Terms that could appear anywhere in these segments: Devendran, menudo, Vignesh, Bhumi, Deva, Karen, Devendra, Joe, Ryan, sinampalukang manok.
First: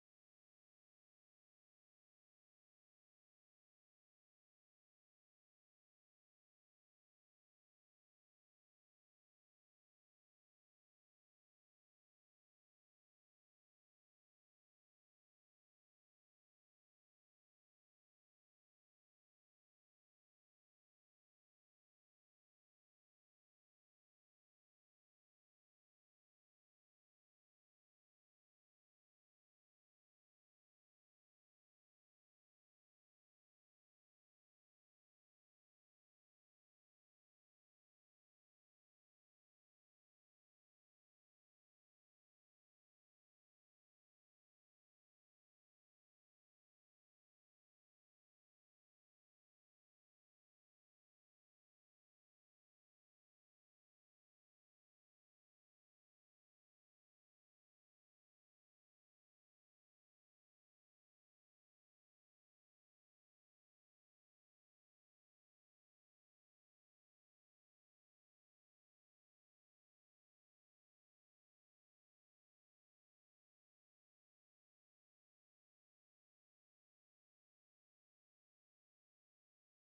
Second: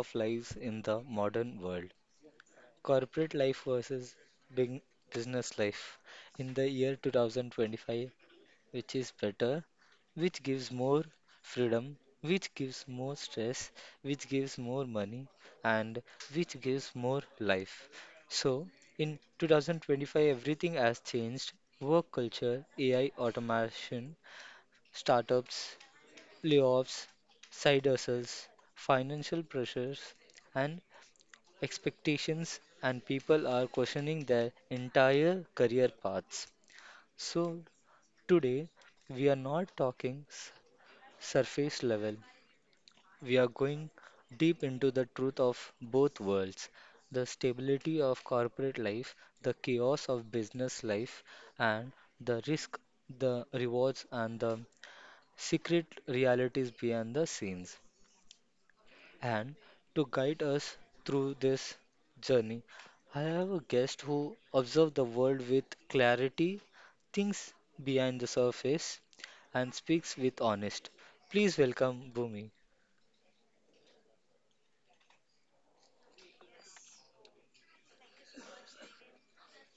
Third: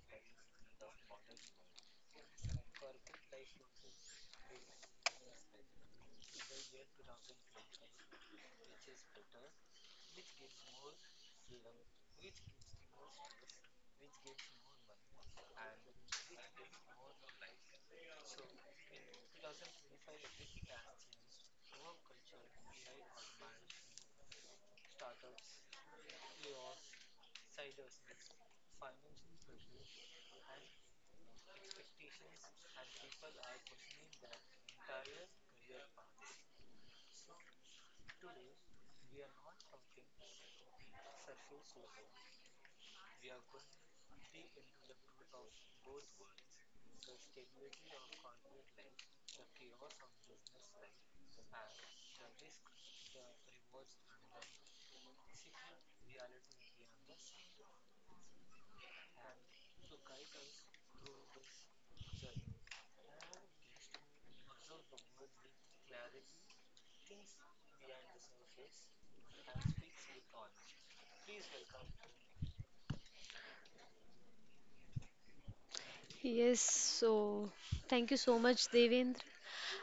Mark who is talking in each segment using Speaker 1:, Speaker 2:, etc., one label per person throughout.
Speaker 1: of lives in the modern world: corporate life versus big business life. In the year 2025, which is better? Which gives more freedom, which gives more stress, which gives more money, and which gives more life? So, in 2025, everything has changed: work culture, AI automation, startups, layoffs, side hustles, financial pressures, and expectations, and people are questioning their entire career paths. So, today, we are not talking surface level. We are going deep into the truth of both worlds: the stability of corporate life, the chaos of business life, and the risk, the rewards, and the secret realities behind the scenes. And to guide us through this journey, I have a guest who observes the world with clarity, thinks behind the surface, and speaks with honest. Please welcome Bhumi.
Speaker 2: Yes, so thank you so much, Devendra.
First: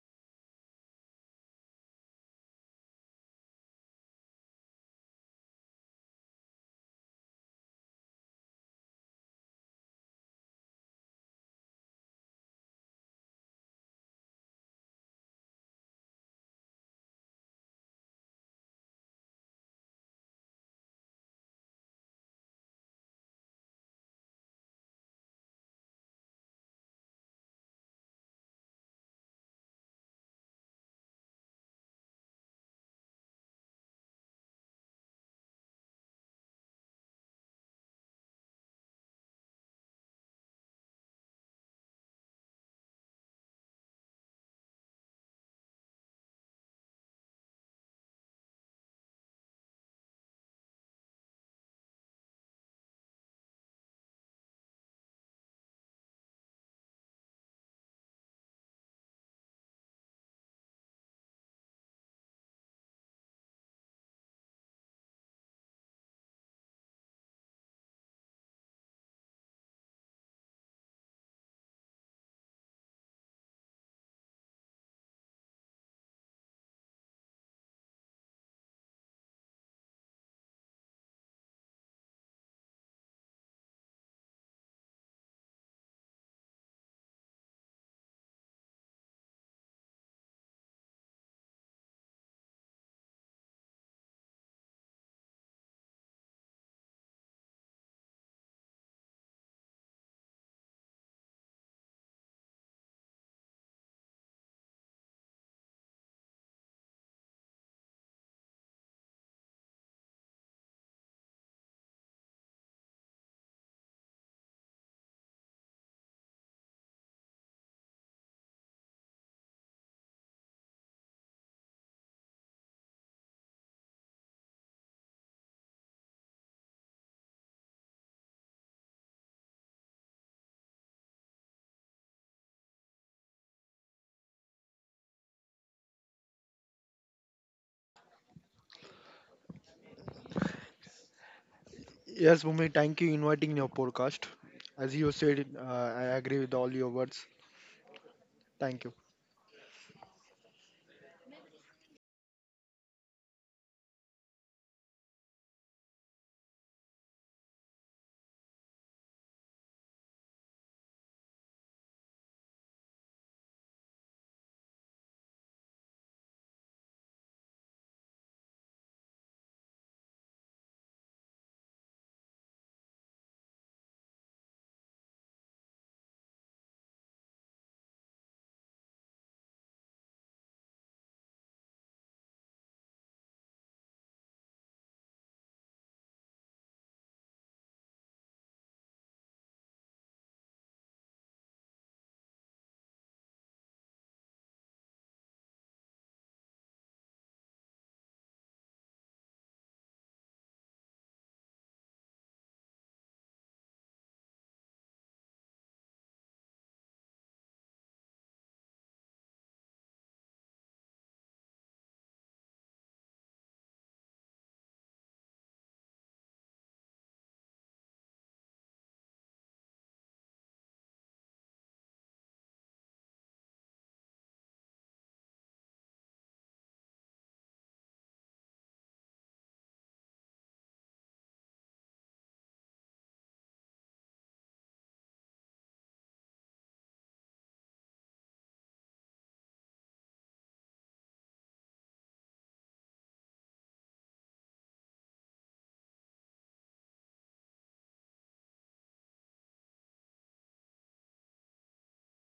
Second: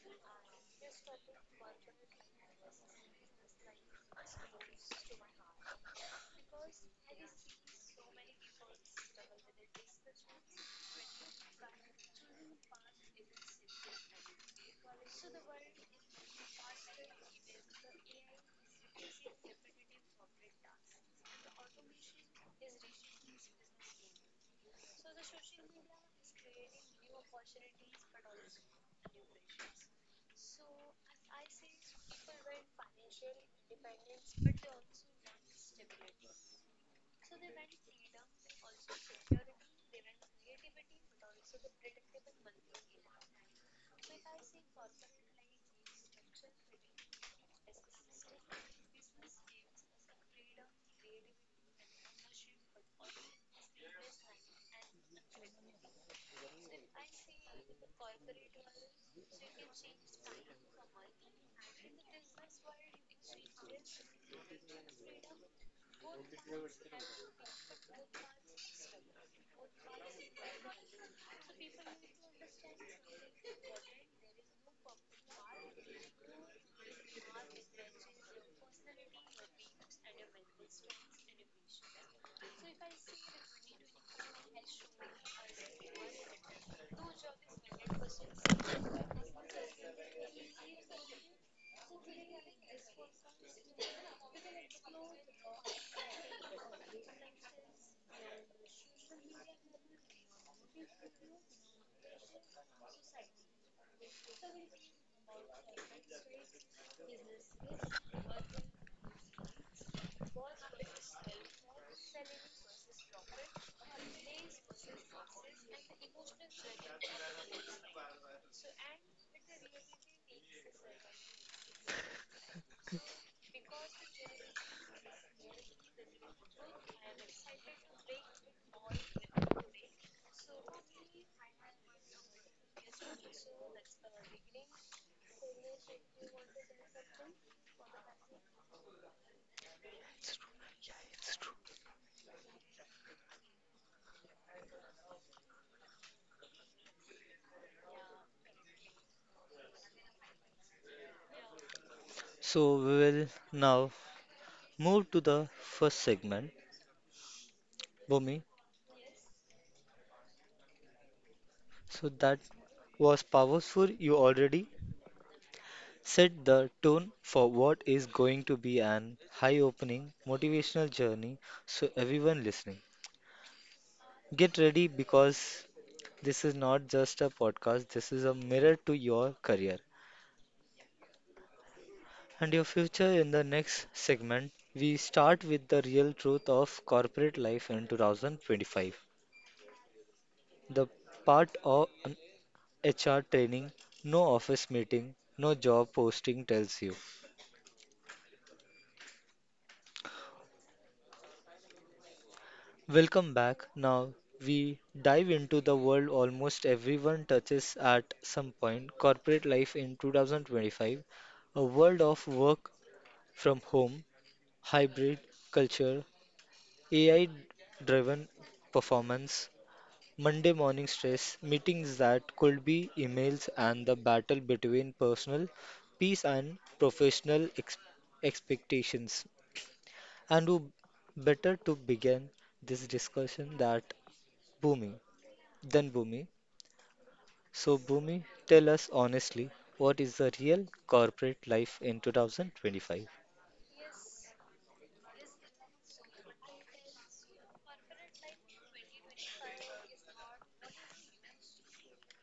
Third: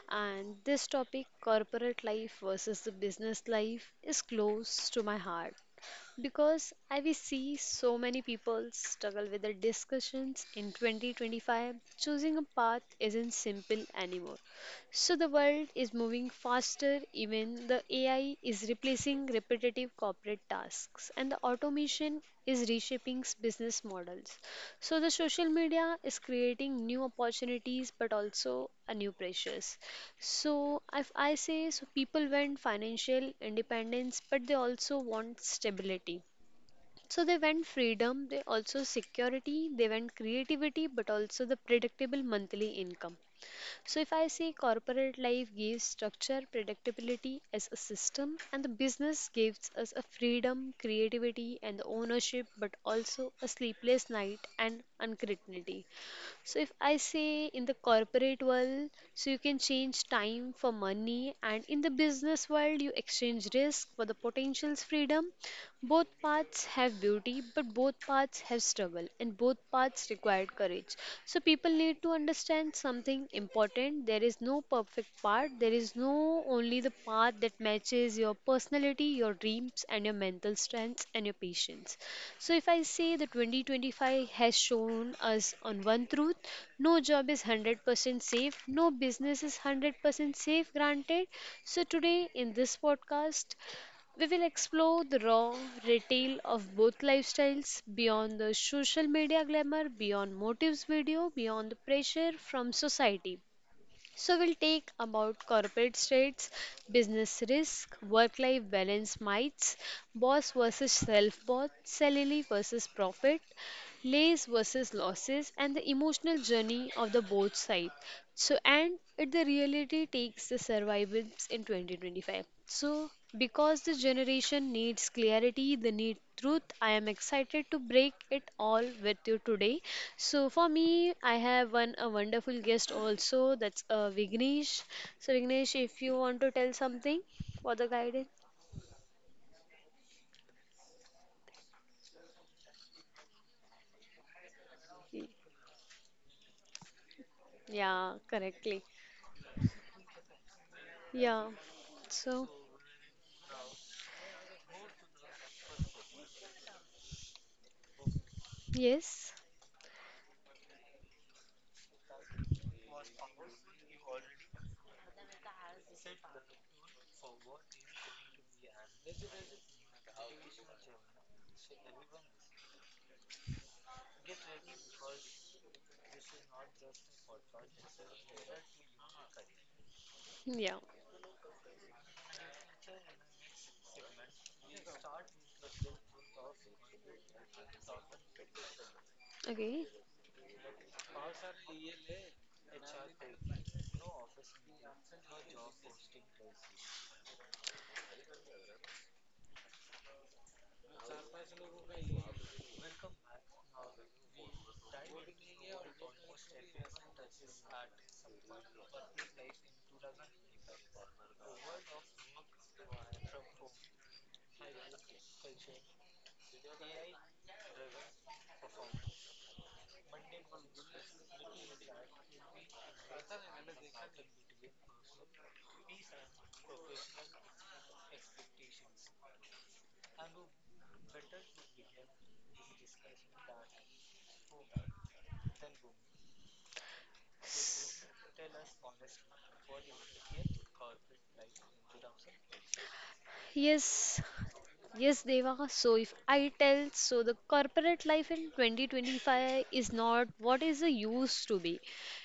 Speaker 2: And this topic, corporate life versus the business life, is close to my heart because I will see so many people struggle with the discussions in 2025. Choosing a path isn't simple anymore. So the world is moving faster, even the AI is replacing repetitive corporate tasks, and the automation is reshaping business models. So the social media is creating new opportunities but also a new pressures. So, if I say so, people want financial independence, but they also want stability. So, they want freedom, they also security, they want creativity, but also the predictable monthly income. So, if I say corporate life gives structure, predictability as a system, and the business gives us a freedom, creativity, and the ownership, but also a sleepless night and uncertainty. So if I say in the corporate world, so you can change time for money, and in the business world, you exchange risk for the potential's freedom. Both paths have beauty, but both paths have struggle, and both paths required courage. So, people need to understand something important. There is no perfect path, there is no only the path that matches your personality, your dreams, and your mental strengths and your patience. So, if I say the 2025 has shown us on one truth, no job is 100% safe, no business is 100% safe, granted. So, today in this podcast, we will explore the raw retail of both lifestyles beyond the social media glamour, beyond motives video, beyond the pressure from society. So we'll take about corporate states, business risk, work-life balance myths, boss versus self-boss, salary versus profit, Lays versus losses and the emotional journey of the both side. So and it the reality takes the survivals in 2025. So because the generation needs clarity, they need truth. I am excited to break it all with you today. So for me, I have one a wonderful guest also. That's Vignesh. So Vignesh, if you want to tell something for the guidance,
Speaker 1: It's true. Yeah, it's true.
Speaker 3: Yes, Bhumi, thank you inviting your podcast. As you said, I agree with all your words.
Speaker 2: yeah, correctly.
Speaker 3: Thank you.
Speaker 2: Yeah. So
Speaker 1: So we will now move to the first segment, Bhumi.
Speaker 2: yes,
Speaker 1: So that was powerful. You already set the tone for what is going to be an eye-opening motivational journey. So everyone listening, get ready, because this is not just a podcast, this is a mirror to your career
Speaker 2: yeah.
Speaker 1: and your future. In the next segment, we start with the real truth of corporate life in 2025.
Speaker 2: Okay.
Speaker 1: The part of an HR training, no office meeting, no job posting tells you. Welcome back. Now we dive into the world almost everyone touches at some point: corporate life in 2025, a world of work from home hybrid culture, AI driven performance, Monday morning stress, meetings that could be emails, and the battle between personal peace and professional expectations. And who better to begin this discussion that Bhumi than Bhumi? So,
Speaker 2: S-
Speaker 1: Bhumi, tell us honestly, what is the real corporate life in 2025?
Speaker 2: Yes, yes, Deva. So if I tell, so the corporate life in 2025 is not what is it used to be.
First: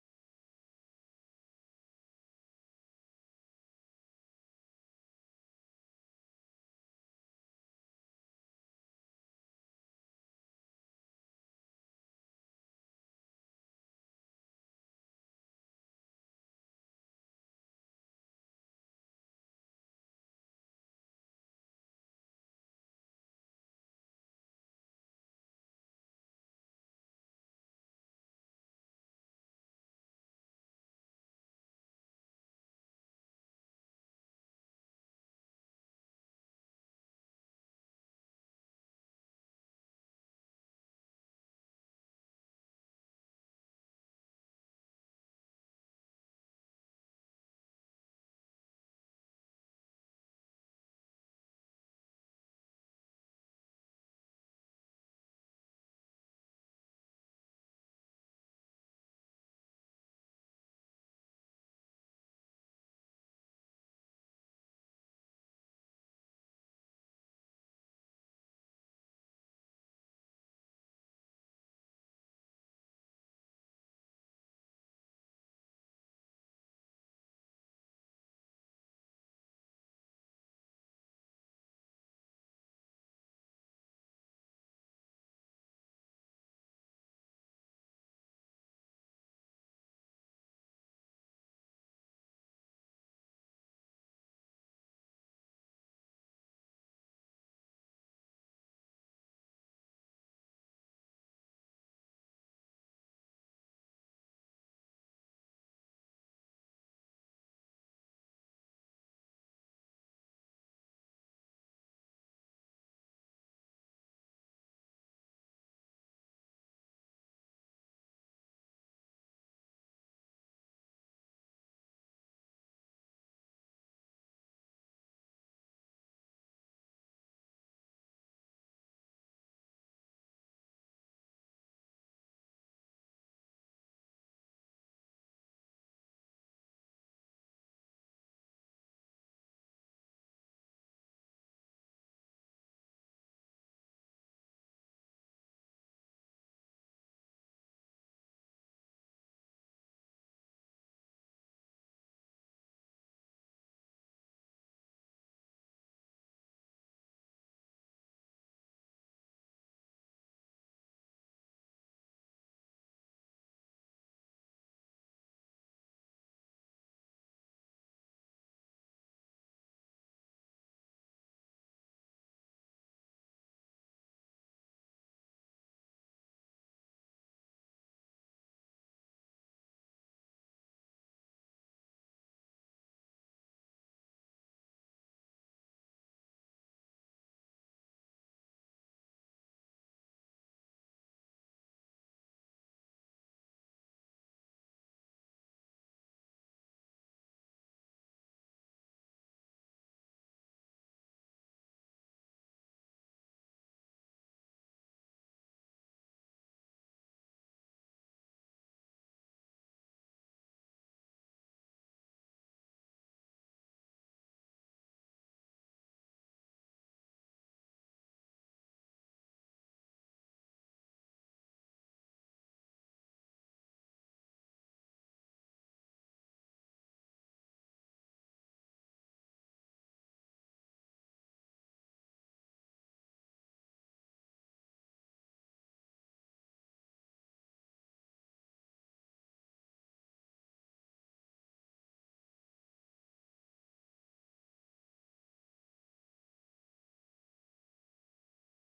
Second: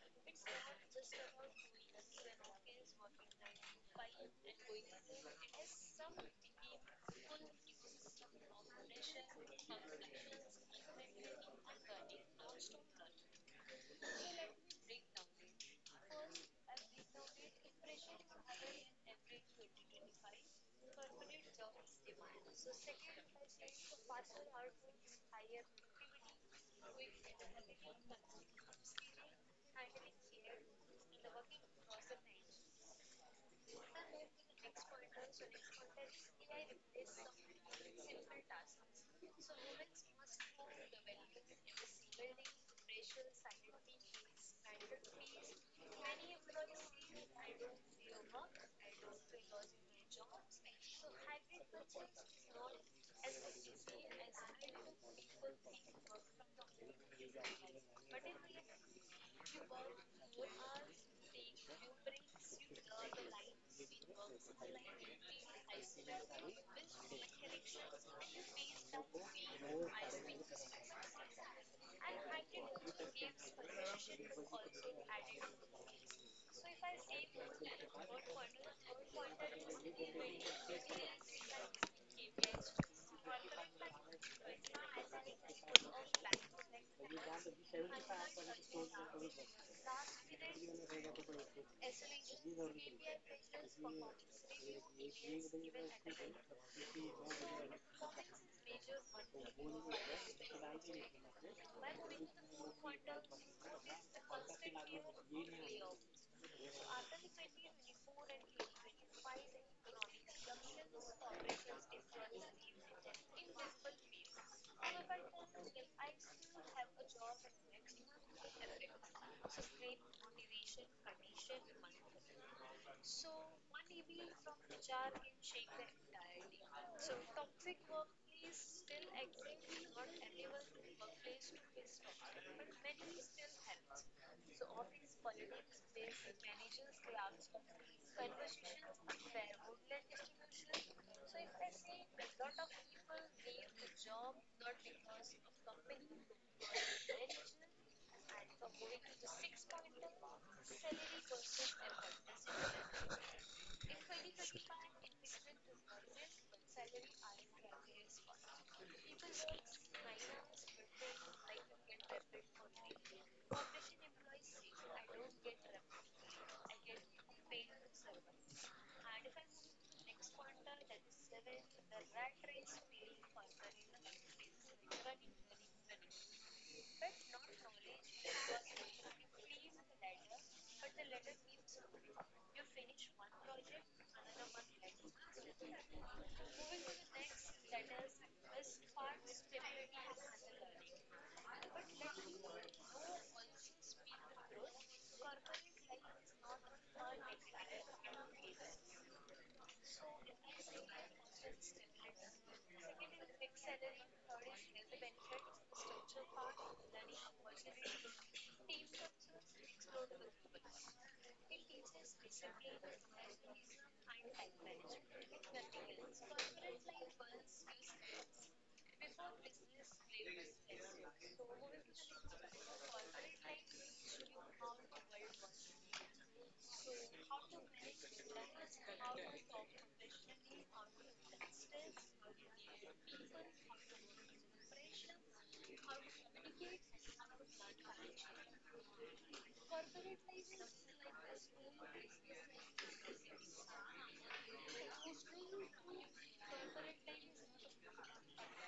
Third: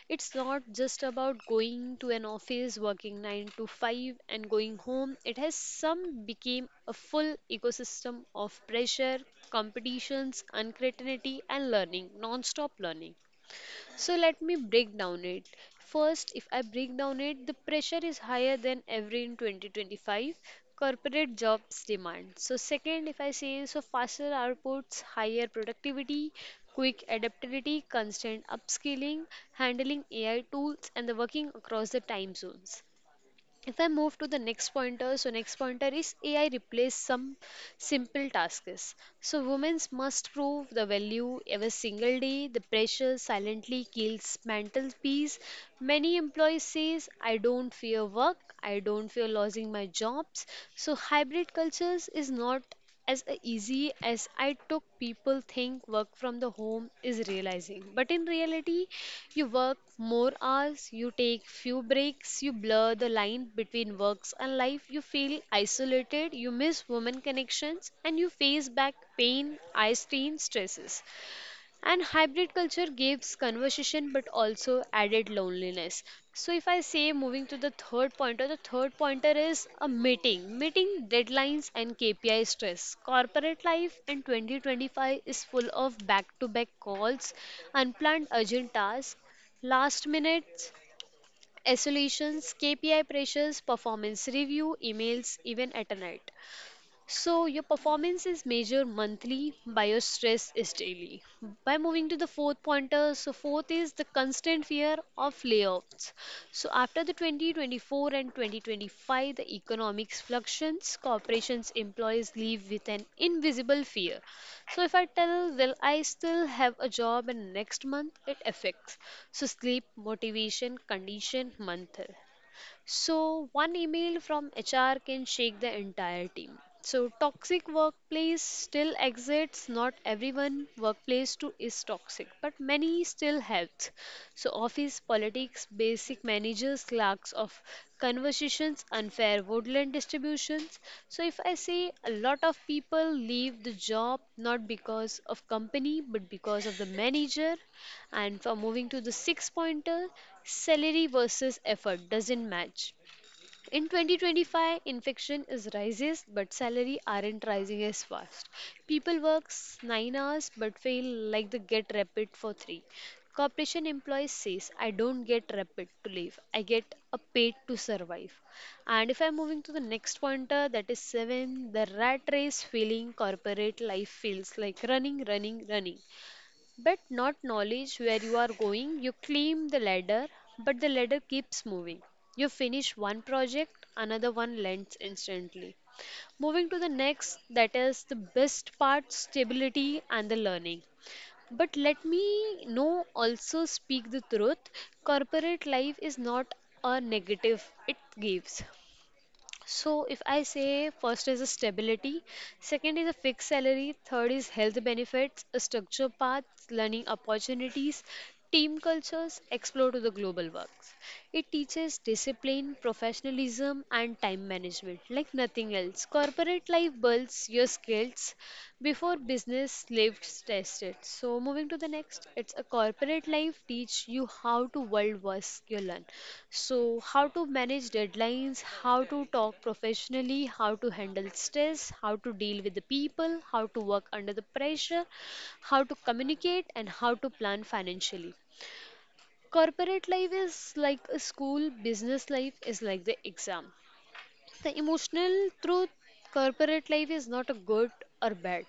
Speaker 2: It's not just about going to an office, working 9 to 5 and going home. It has some became a full ecosystem of pressure, competitions, uncertainty and learning, non-stop learning. So let me break down it. First, if I break down it, the pressure is higher than ever in 2025. Corporate jobs demand. So second, if I say so, faster outputs, higher productivity, quick adaptability, constant upskilling, handling AI tools, and the working across the time zones. If I move to the next pointer, so next pointer is AI replace some simple tasks. So women must prove the value every single day. The pressure silently kills mental peace. Many employees says, I don't fear work. I don't fear losing my jobs. So hybrid cultures is not as a easy as I took people think work from the home is realizing. But in reality, you work more hours, you take few breaks, you blur the line between works and life, you feel isolated, you miss women connections, and you face back pain, eye strain, stresses. And hybrid culture gives conversation but also added loneliness. So, if I say moving to the third pointer is a meeting deadlines and KPI stress. Corporate life in 2025 is full of back to back calls, unplanned urgent tasks, last minute isolations, KPI pressures, performance review, emails, even at night. So your performance is measured monthly, by your stress is daily. By moving to the fourth pointer, so fourth is the constant fear of layoffs. So after the 2024 and 2025, the economics fluctuations, corporations, employees leave with an invisible fear. So if I tell, will I still have a job in next month? It affects. So sleep, motivation, condition, mental. So, one email from HR can shake the entire team. So, toxic workplace still exists. Not everyone workplace too is toxic, but many still helps. So, office politics, basic managers, clerks of conversations, unfair woodland distributions. So, if I say a lot of people leave the job not because of company but because of the manager, and for moving to the sixth pointer, salary versus effort doesn't match. In 2025, infection is rises, but salary aren't rising as fast. People work 9 hours but feel like they get rapid for 3. Corporation employees says, I don't get rapid to live. I get a paid to survive. And if I'm moving to the next pointer, that is 7, the rat race feeling corporate life feels like running but not knowledge where you are going. You climb the ladder, but the ladder keeps moving. You finish one project, another one lands instantly. Moving to the next, that is the best part stability and the learning. But let me know also speak the truth. Corporate life is not a negative, it gives. So if I say first is a stability, second is a fixed salary, third is health benefits, a structure path, learning opportunities, team cultures, explore to the global works. It teaches discipline, professionalism and time management like nothing else. Corporate life builds your skills before business lives tested. So moving to the next, it's a corporate life teach you how to world was your learn. So how to manage deadlines, how to talk professionally, how to handle stress, how to deal with the people, how to work under the pressure, how to communicate and how to plan financially corporate life is like a school business life is like the exam the emotional truth corporate life is not a good or bad.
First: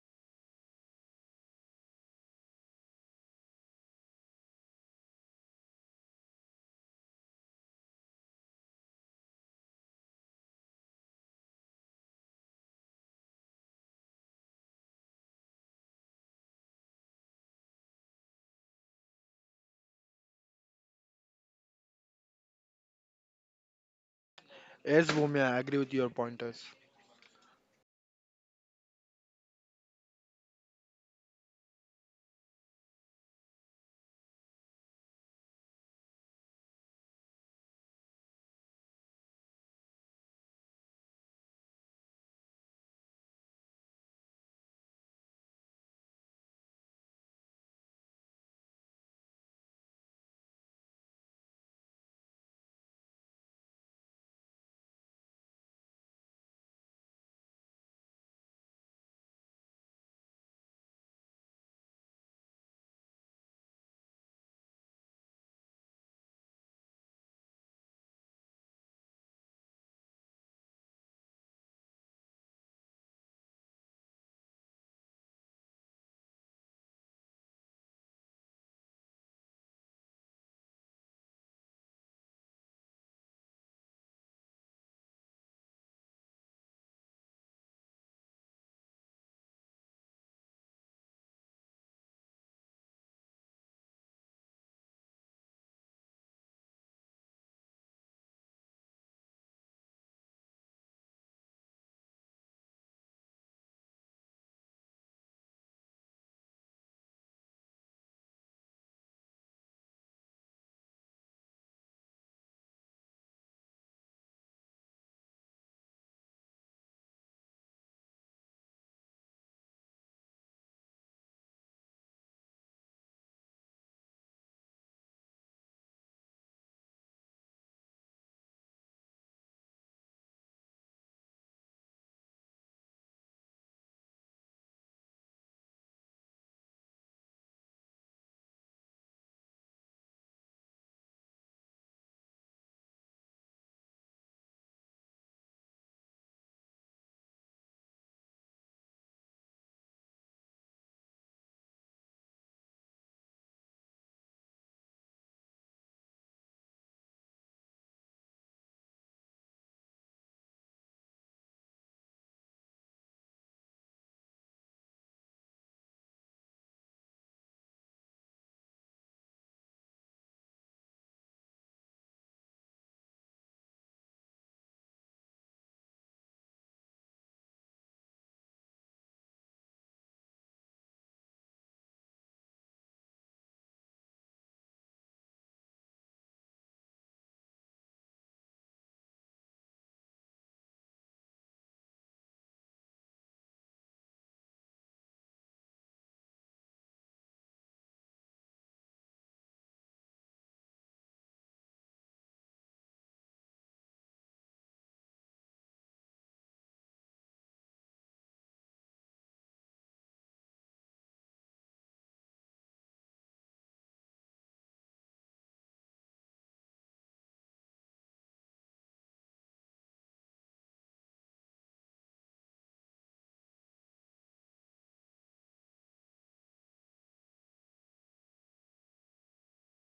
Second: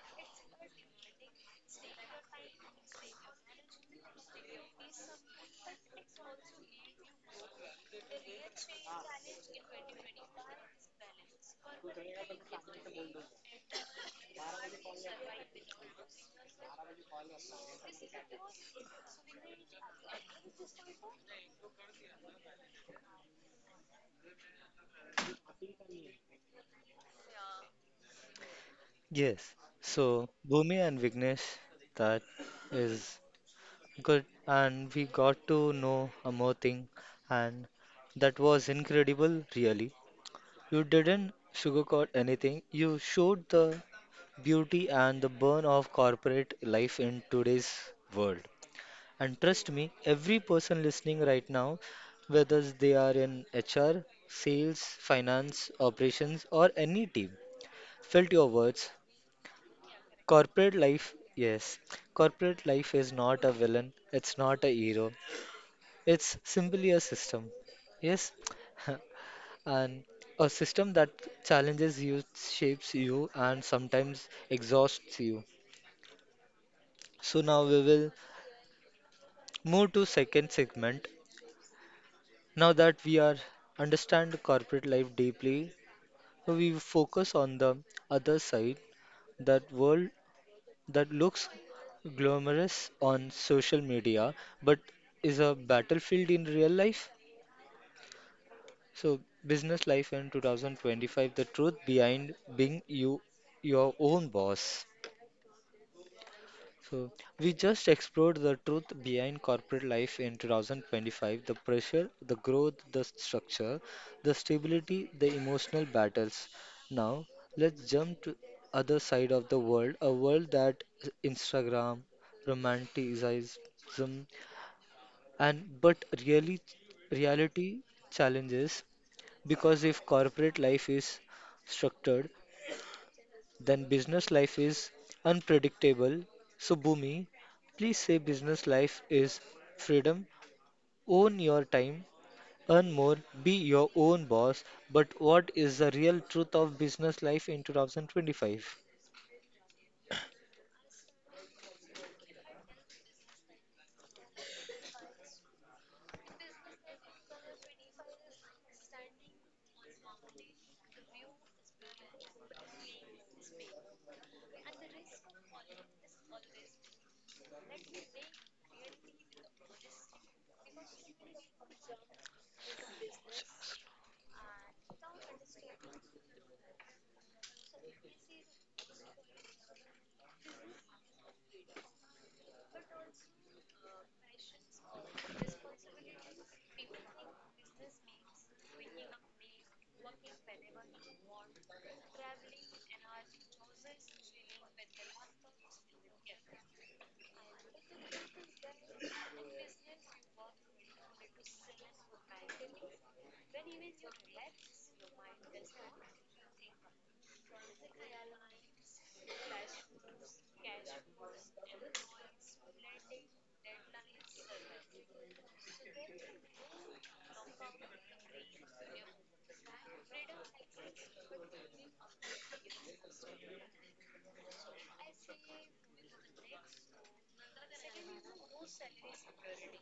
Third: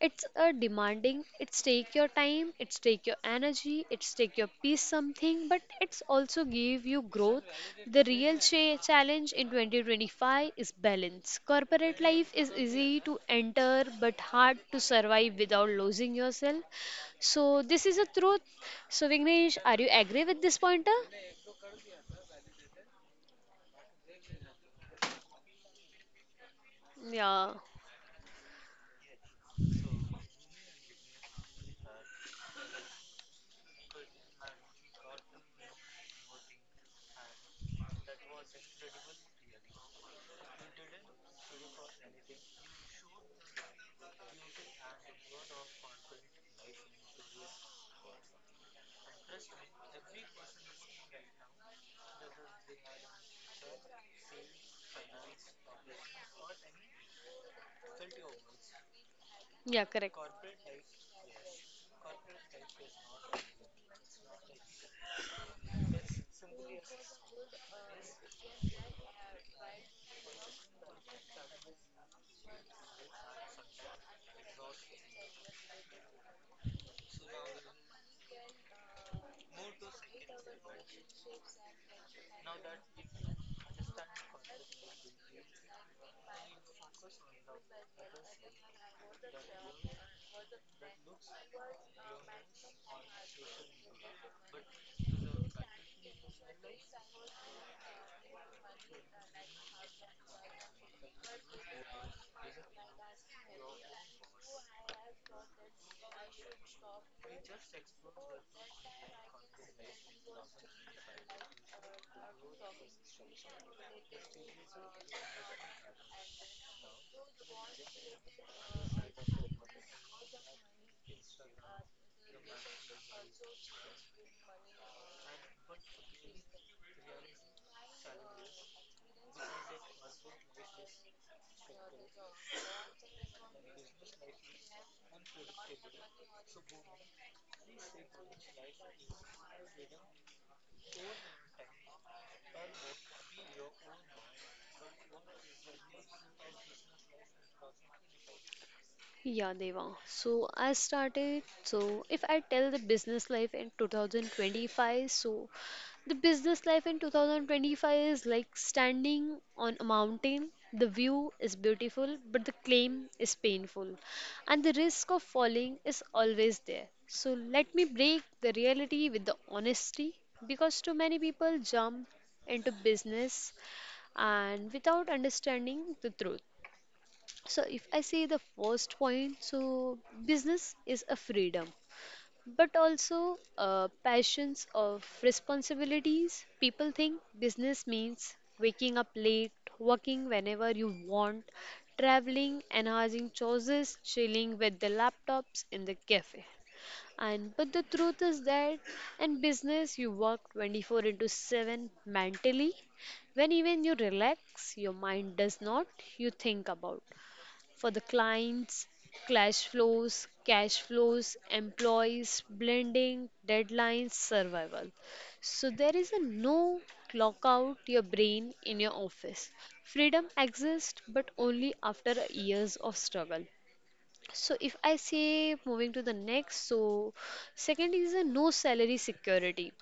Speaker 2: It's a demanding, it's take your time, it's take your energy, it's take your peace something, but it's also give you growth. The real challenge in 2025 is balance. Corporate life is easy to enter but hard to survive without losing yourself. So this is a truth. So Vignesh, are you agree with this pointer?
Speaker 3: Yes, Bhumi, I agree with your pointers.
Speaker 2: Yeah.
Speaker 1: Yes. So, Bhumi and Vignesh, that is good, and we got to know a more thing, and that was incredible, really. You didn't sugarcoat anything. You showed the beauty and the burn of corporate life in today's world. And trust me, every person listening right now, whether they are in HR, sales, finance, operations, or any team, felt your words.
Speaker 2: Yeah, correct.
Speaker 1: Corporate life, yes, corporate life is not a villain, it's not a hero, it's simply a system. Yes, and a system that challenges you, shapes you, and sometimes exhausts you. So now we will move to second segment. Now that we are understand corporate life deeply, we focus on the other side, that world that looks glamorous on social media, but is a battlefield in real life. So, business life in 2025, the truth behind being you your own boss. So, we just explored the truth behind corporate life in 2025, the pressure, the growth, the structure, the stability, the emotional battles. Now, let's jump to other side of the world, a world that Instagram, romanticism, and but really reality challenges, because if corporate life is structured, then business life is unpredictable. So, Bhumi, please say business life is freedom, own your time, earn more, be your own boss. But what is the real truth of business life in 2025?
Speaker 2: Yeah, Deva. So I started. So if I tell the business life in 2025, so the business life in 2025 is like standing on a mountain. The view is beautiful, but the climb is painful, and the risk of falling is always there. So let me break the reality with the honesty because too many people jump into business and without understanding the truth. So, if I see the first point, so business is a freedom, but also passions of responsibilities. People think business means waking up late, working whenever you want, traveling, enhancing choices, chilling with the laptops in the cafe. And but the truth is that in business you work 24 into 7 mentally. When even you relax, your mind does not, you think about for the clients, cash flows, employees, blending, deadlines, survival. So there is a no clock out your brain in your office. Freedom exists but only after years of struggle. So if I say moving to the next, so second is a no salary security.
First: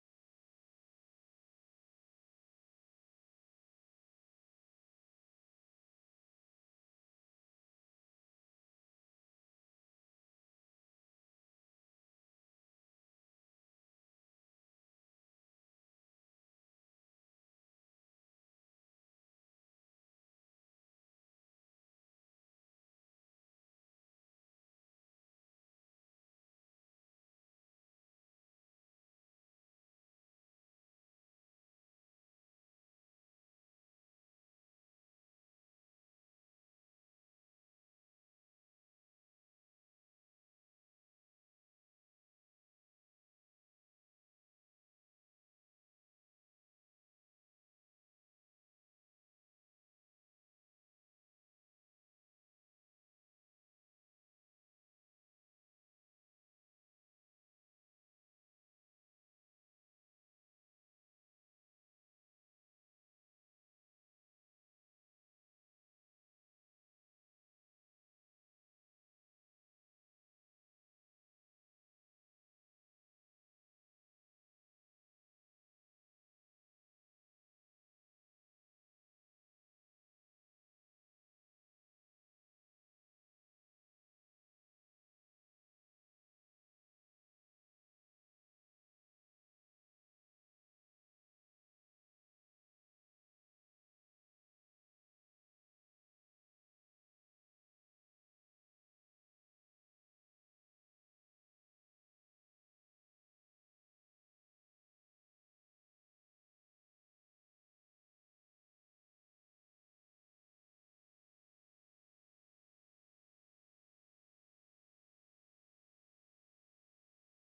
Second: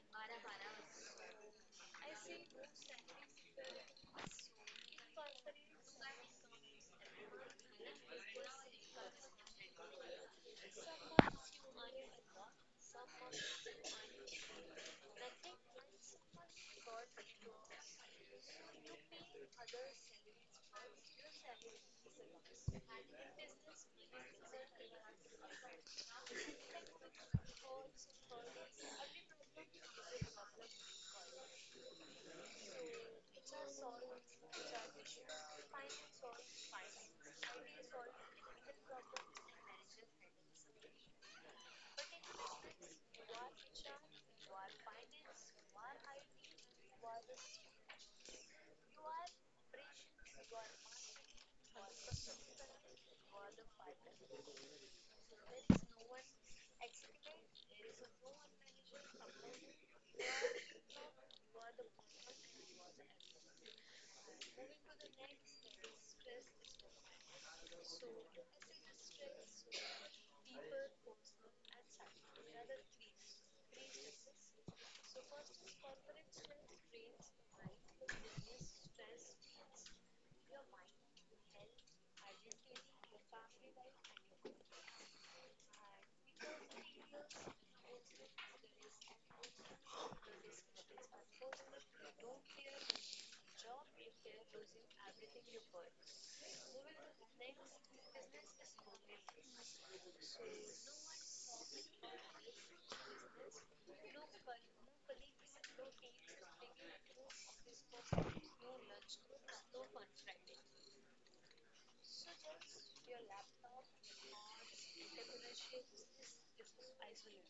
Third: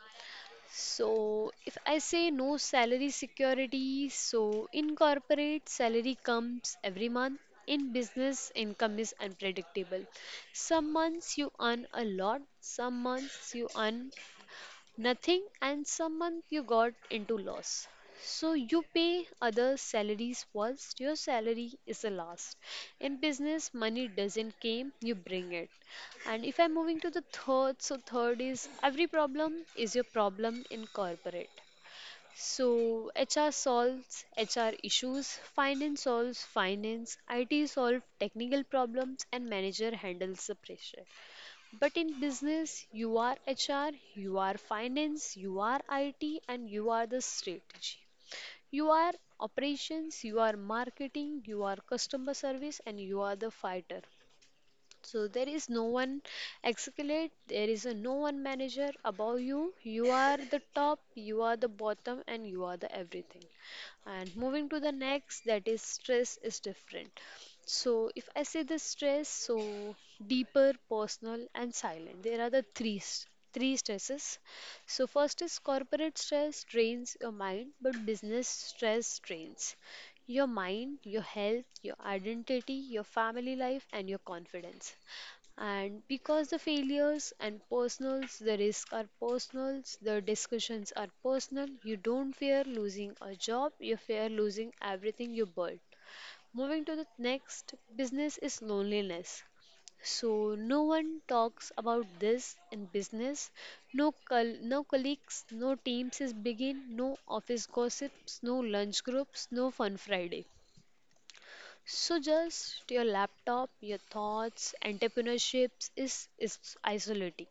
Speaker 2: So, if I say no salary security, so in corporate, salary comes every month. In business, income is unpredictable. Some months you earn a lot, some months you earn nothing and someone you got into loss. So you pay other salaries first, your salary is the last. In business, money doesn't came, you bring it. And if I'm moving to the third, so third is every problem is your problem in corporate. So HR solves HR issues, finance solves finance, IT solves technical problems, and manager handles the pressure. But in business, you are HR, you are finance, you are IT, and you are the strategy. You are operations, you are marketing, you are customer service, and you are the fighter. So there is no one escalate, there is a no one manager above you. You are the top, you are the bottom, and you are the everything. And moving to the next, that is stress is different. So if I say the stress, so deeper, personal, and silent. There are the three three stresses. So first is corporate stress drains your mind, but business stress drains your mind, your health, your identity, your family life, and your confidence. And because the failures and personals, the risks are personals, the discussions are personal, you don't fear losing a job, you fear losing everything you built. Moving to the next, business is loneliness. So no one talks about this in business. No colleagues, no teams is begin, no office gossips, no lunch groups, no fun Friday. So just your laptop, your thoughts, entrepreneurships is isolating.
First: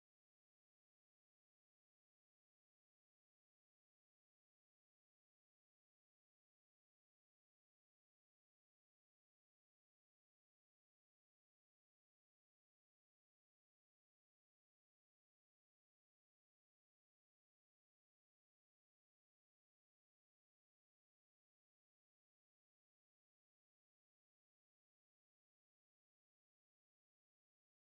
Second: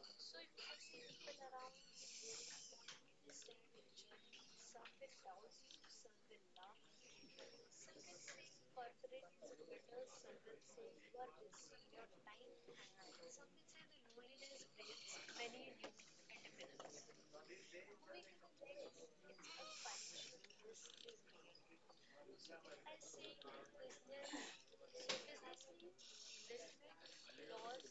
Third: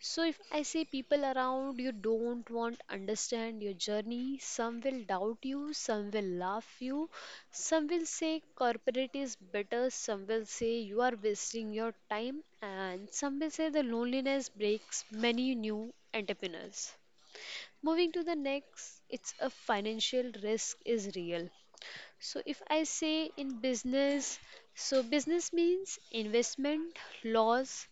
Speaker 2: So if I say people around you don't want understand your journey, some will doubt you, some will laugh you, some will say corporate is better, some will say you are wasting your time, and some will say the loneliness breaks many new entrepreneurs. Moving to the next, it's a financial risk is real. So if I say in business, so business means investment, loss,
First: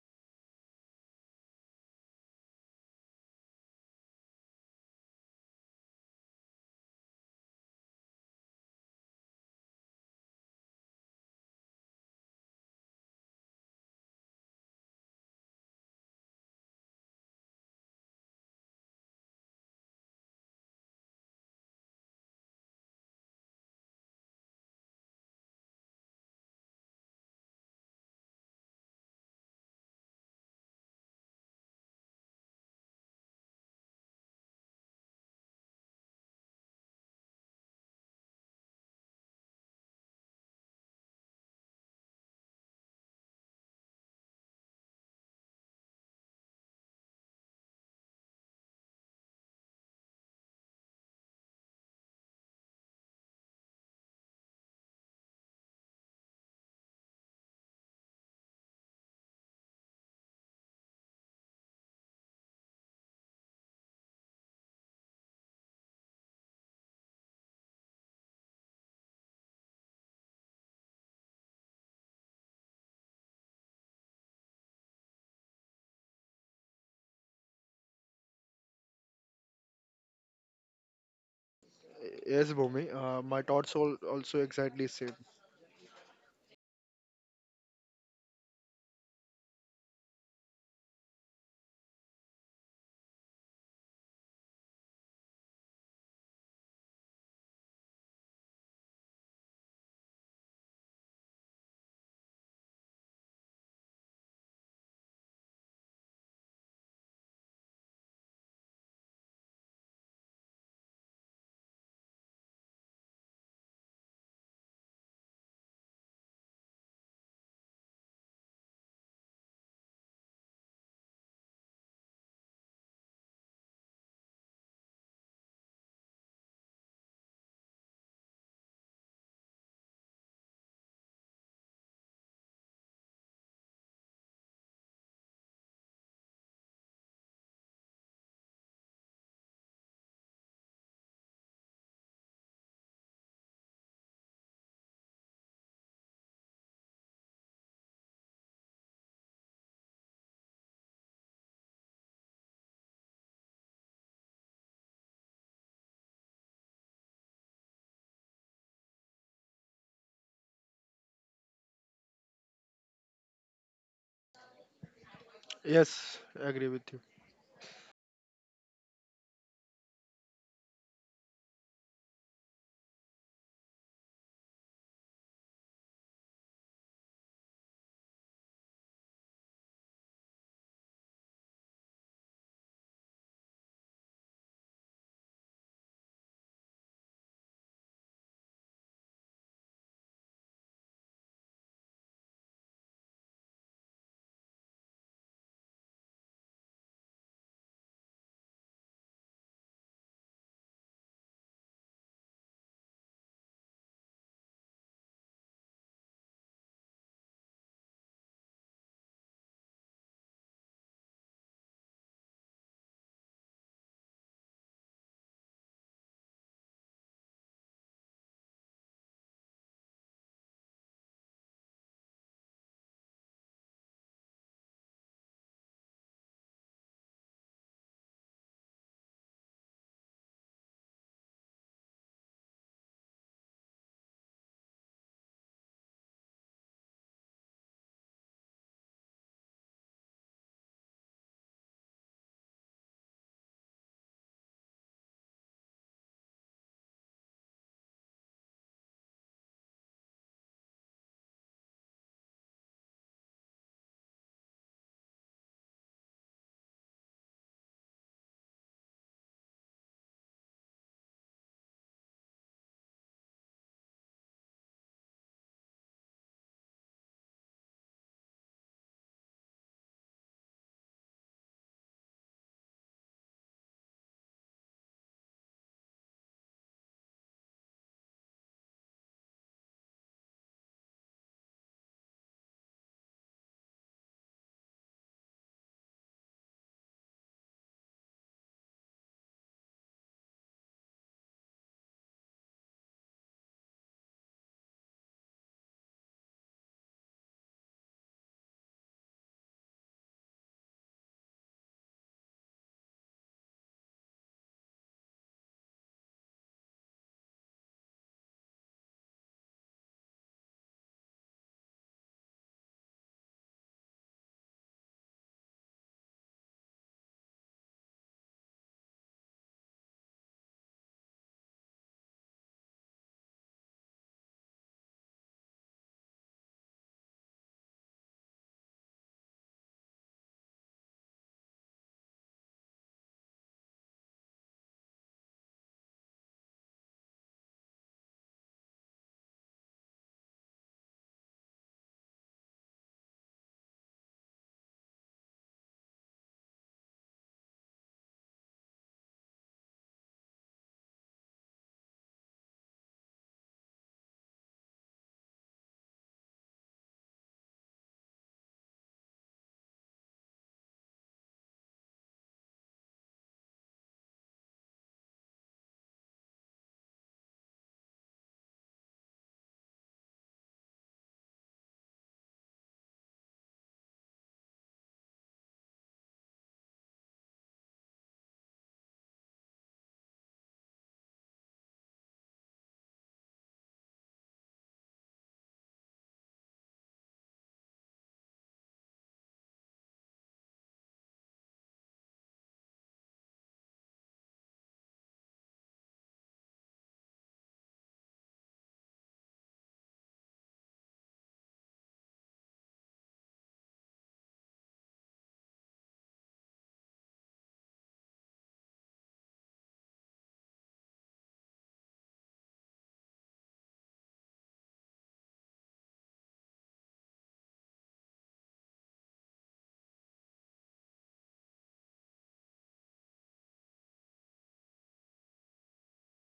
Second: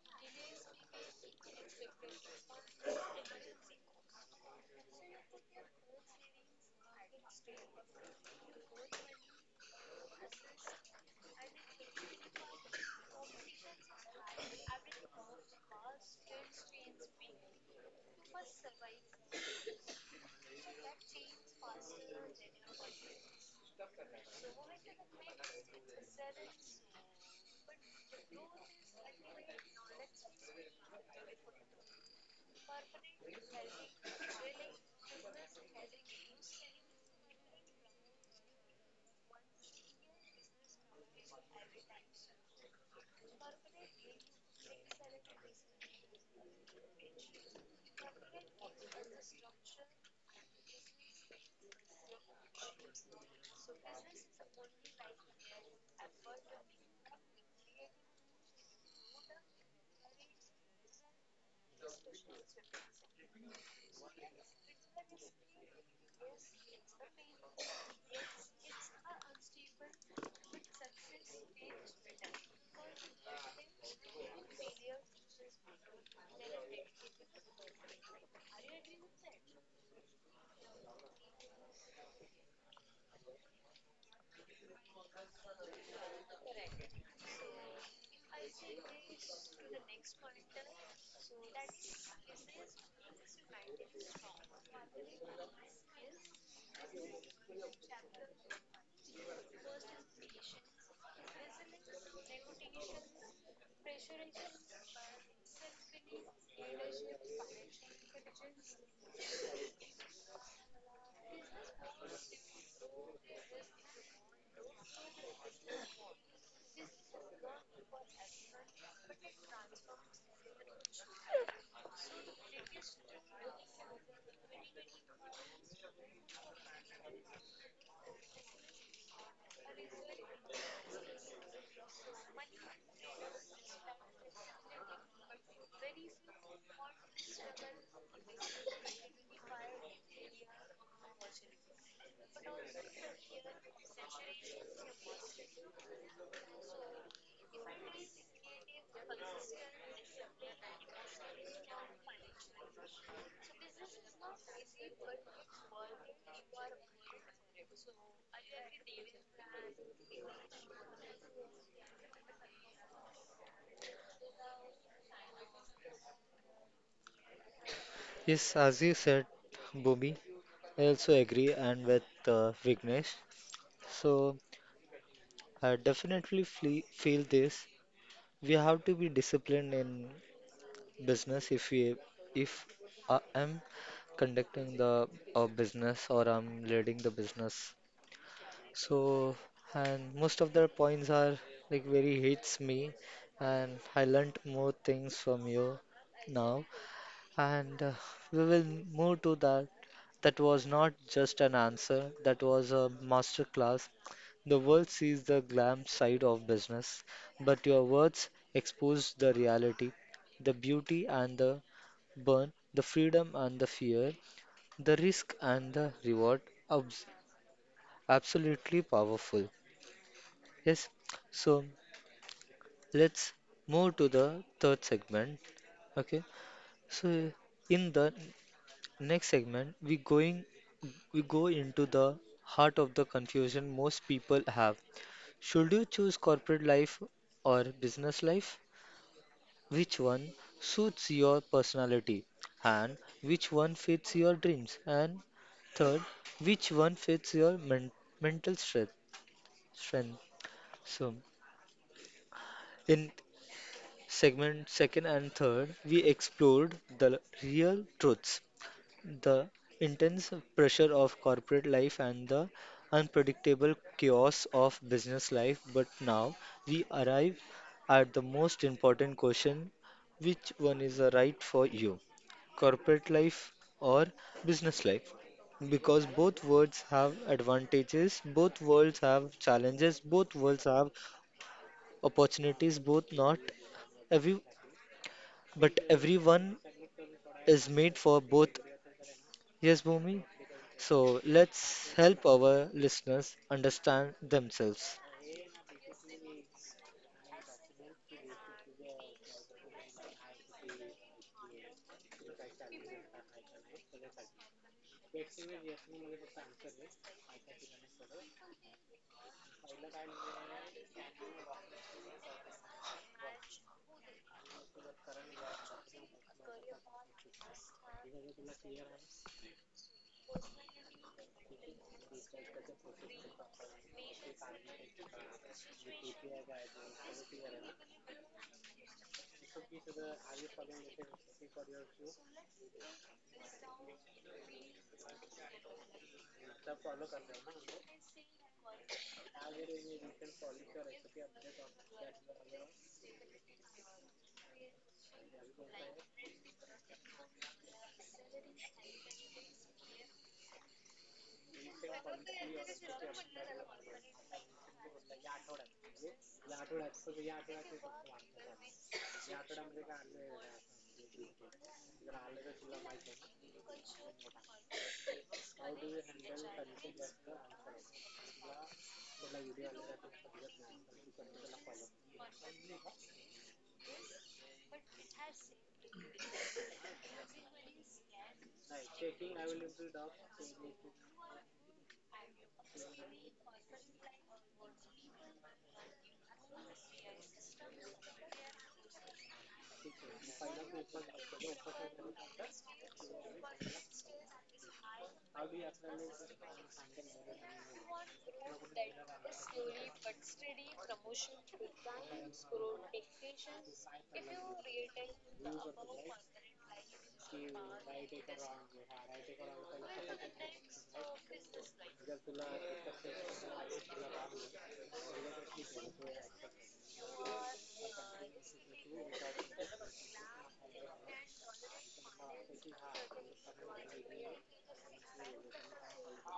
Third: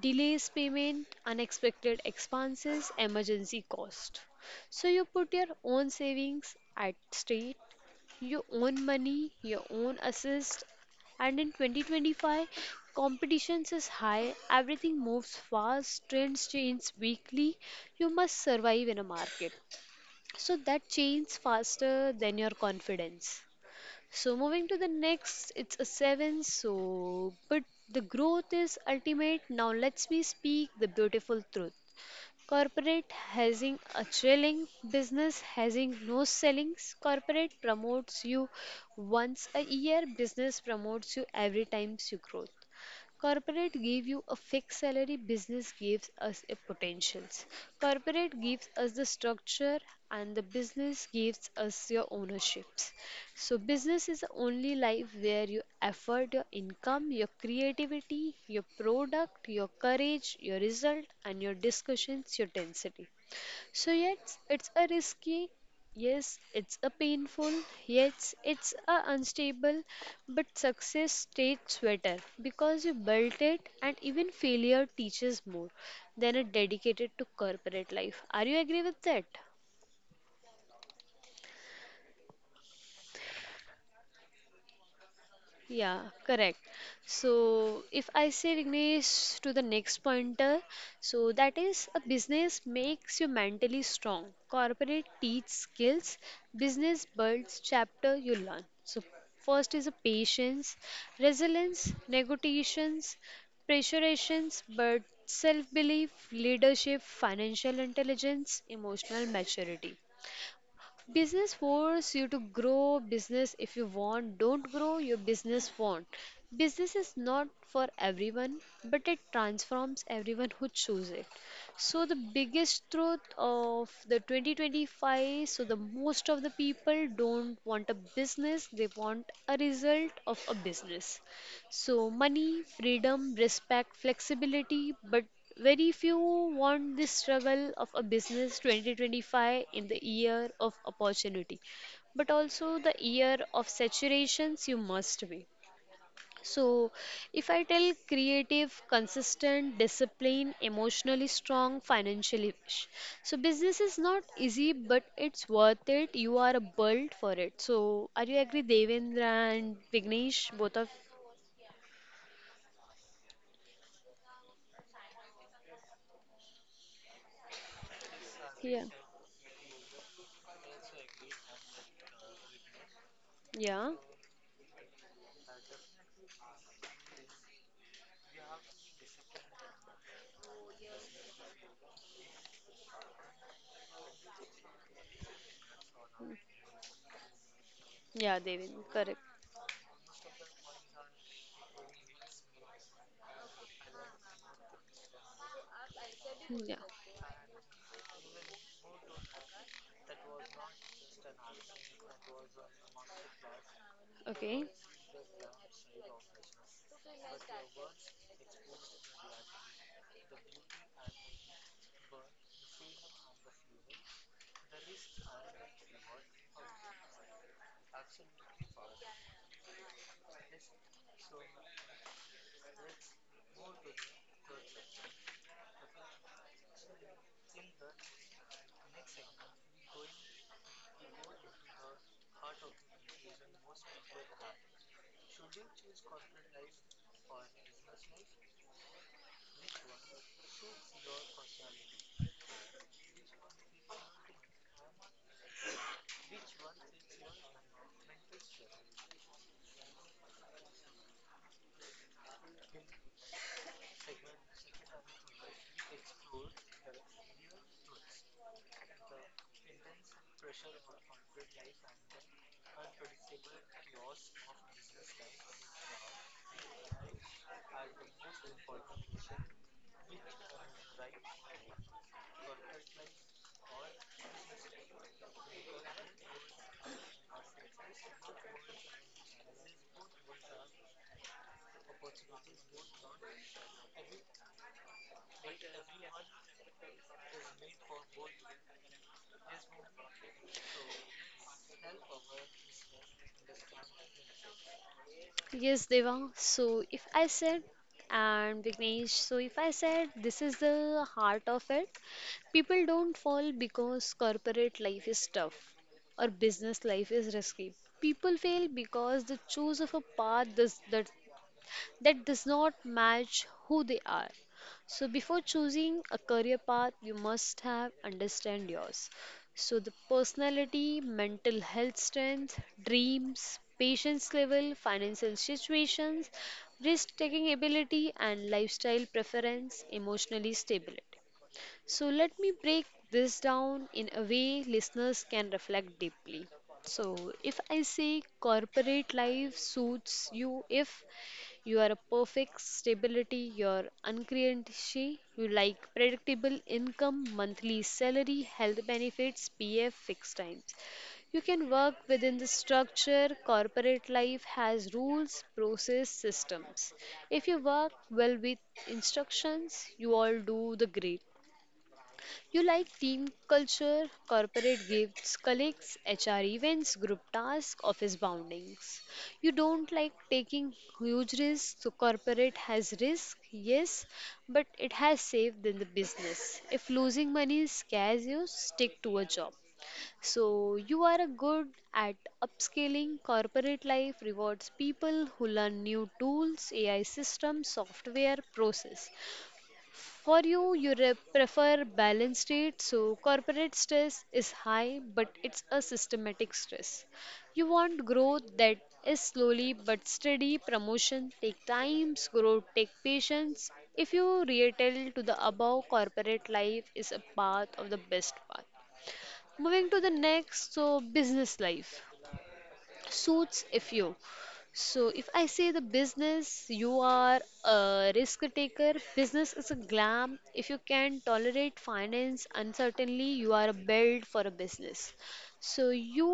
Speaker 2: delays payment, unexpected expenses, emergency cost. So you put your own savings at stake, your own money, your own assist, and in 2025, competitions is high, everything moves fast, trends change weekly, you must survive in a market. So that changes faster than your confidence. So moving to the next, it's a seven. So, but the growth is ultimate. Now let's me speak the beautiful truth. Corporate hazing a chilling, business hazing no sellings. Corporate promotes you once a year, business promotes you every time you grow. Corporate give you a fixed salary, business gives us a potentials. Corporate gives us the structure and the business gives us your ownerships. So business is the only life where you effort your income, your creativity, your product, your courage, your result and your discussions, your density. So, yes, it's a risky, yes, it's a painful, yes, it's a unstable, but success stays sweeter because you built it, and even failure teaches more than a dedicated to corporate life. Are you agree with that?
Speaker 3: Yes, Bhumi, my thoughts all also exactly same.
Speaker 2: Yeah, correct. So, if I say Vignesh to the next pointer, so that is a business makes you mentally strong. Corporate teach skills, business builds chapter you learn. So, first is a patience, resilience, negotiations, pressurations, but self belief, leadership, financial intelligence, emotional maturity. Business force you to grow business if you want. Don't grow your business won't. Business is not for everyone, but it transforms everyone who chooses it. So the biggest truth of the 2025, so the most of the people don't want a business, they want a result of a business. So money, freedom, respect, flexibility, but very few want this struggle of a business 2025 in the year of opportunity, but also the year of saturations you must be. So, if I tell creative, consistent, disciplined, emotionally strong, financially rich. So, business is not easy, but it's worth it. You are built for it. So, are you agree, Devendra and Vignesh? Both of
Speaker 3: Yes, I agree with you.
Speaker 1: Yes, as
Speaker 2: yeah,
Speaker 1: you said, Bhumi, I also agree, and with Vignesh.
Speaker 2: yeah,
Speaker 1: So, I definitely feel this. We have to be disciplined in business if I am conducting the a business or I'm leading the business.
Speaker 2: yeah, Devendra, correct.
Speaker 1: So and most of the points are like very hits me and I learnt more things from you now,
Speaker 2: Yeah,
Speaker 1: and we will move to that. That was not just an answer, that was a masterclass. The
Speaker 2: okay.
Speaker 1: world sees the glam side of business, but your words expose the reality, the beauty and the burn, the freedom and the fear, the risk and the reward. Abs- Absolutely powerful. Yes. So let's move to the third segment. Okay. So in the next segment, we go into the heart of the confusion most people have. Should you choose corporate life or business life? Which one suits your personality and which one fits your dreams? And third, which one fits your mental strength? So in segment second and third, we explored the real truths: the intense pressure of corporate life and the unpredictable chaos of business life. But now we arrive at the most important question: which one is the right for you? Corporate life or business life? Because both worlds have advantages, both worlds have challenges, both worlds have opportunities, both not every but everyone is made for both. Yes, Bhumi. So let's help our listeners understand themselves.
Speaker 2: Yes, Deva. So if I said, and Vignesh, so if I said this is the heart of it, people don't fall because corporate life is tough or business life is risky. People fail because they choose of a path this, that that does not match who they are. So before choosing a career path, you must have understand yours. So the personality, mental health strength, dreams, patience level, financial situations, risk taking ability and lifestyle preference, emotionally stability. So, let me break this down in a way listeners can reflect deeply. So, if I say corporate life suits you if you are a perfect stability, you're uncreancy, you like predictable income, monthly salary, health benefits, PF, fixed times. You can work within the structure. Corporate life has rules, process, systems. If you work well with instructions, you all do the great. You like team culture, corporate gifts, colleagues, HR events, group tasks, office boundings. You don't like taking huge risks, so corporate has risk, yes, but it has saved in the business. If losing money scares you, stick to a job. So you are a good at upscaling corporate life rewards people who learn new tools, AI systems, software, process. For you, you prefer balanced state, so corporate stress is high, but it's a systematic stress. You want growth that is slowly but steady. Promotion take times, growth take patience. If you retell to the above, corporate life is a path of the best path. Moving to the next, so business life suits if you, so if I say the business, you are a risk taker, business is a glam, if you can tolerate finance uncertainly, you are built for a business. So you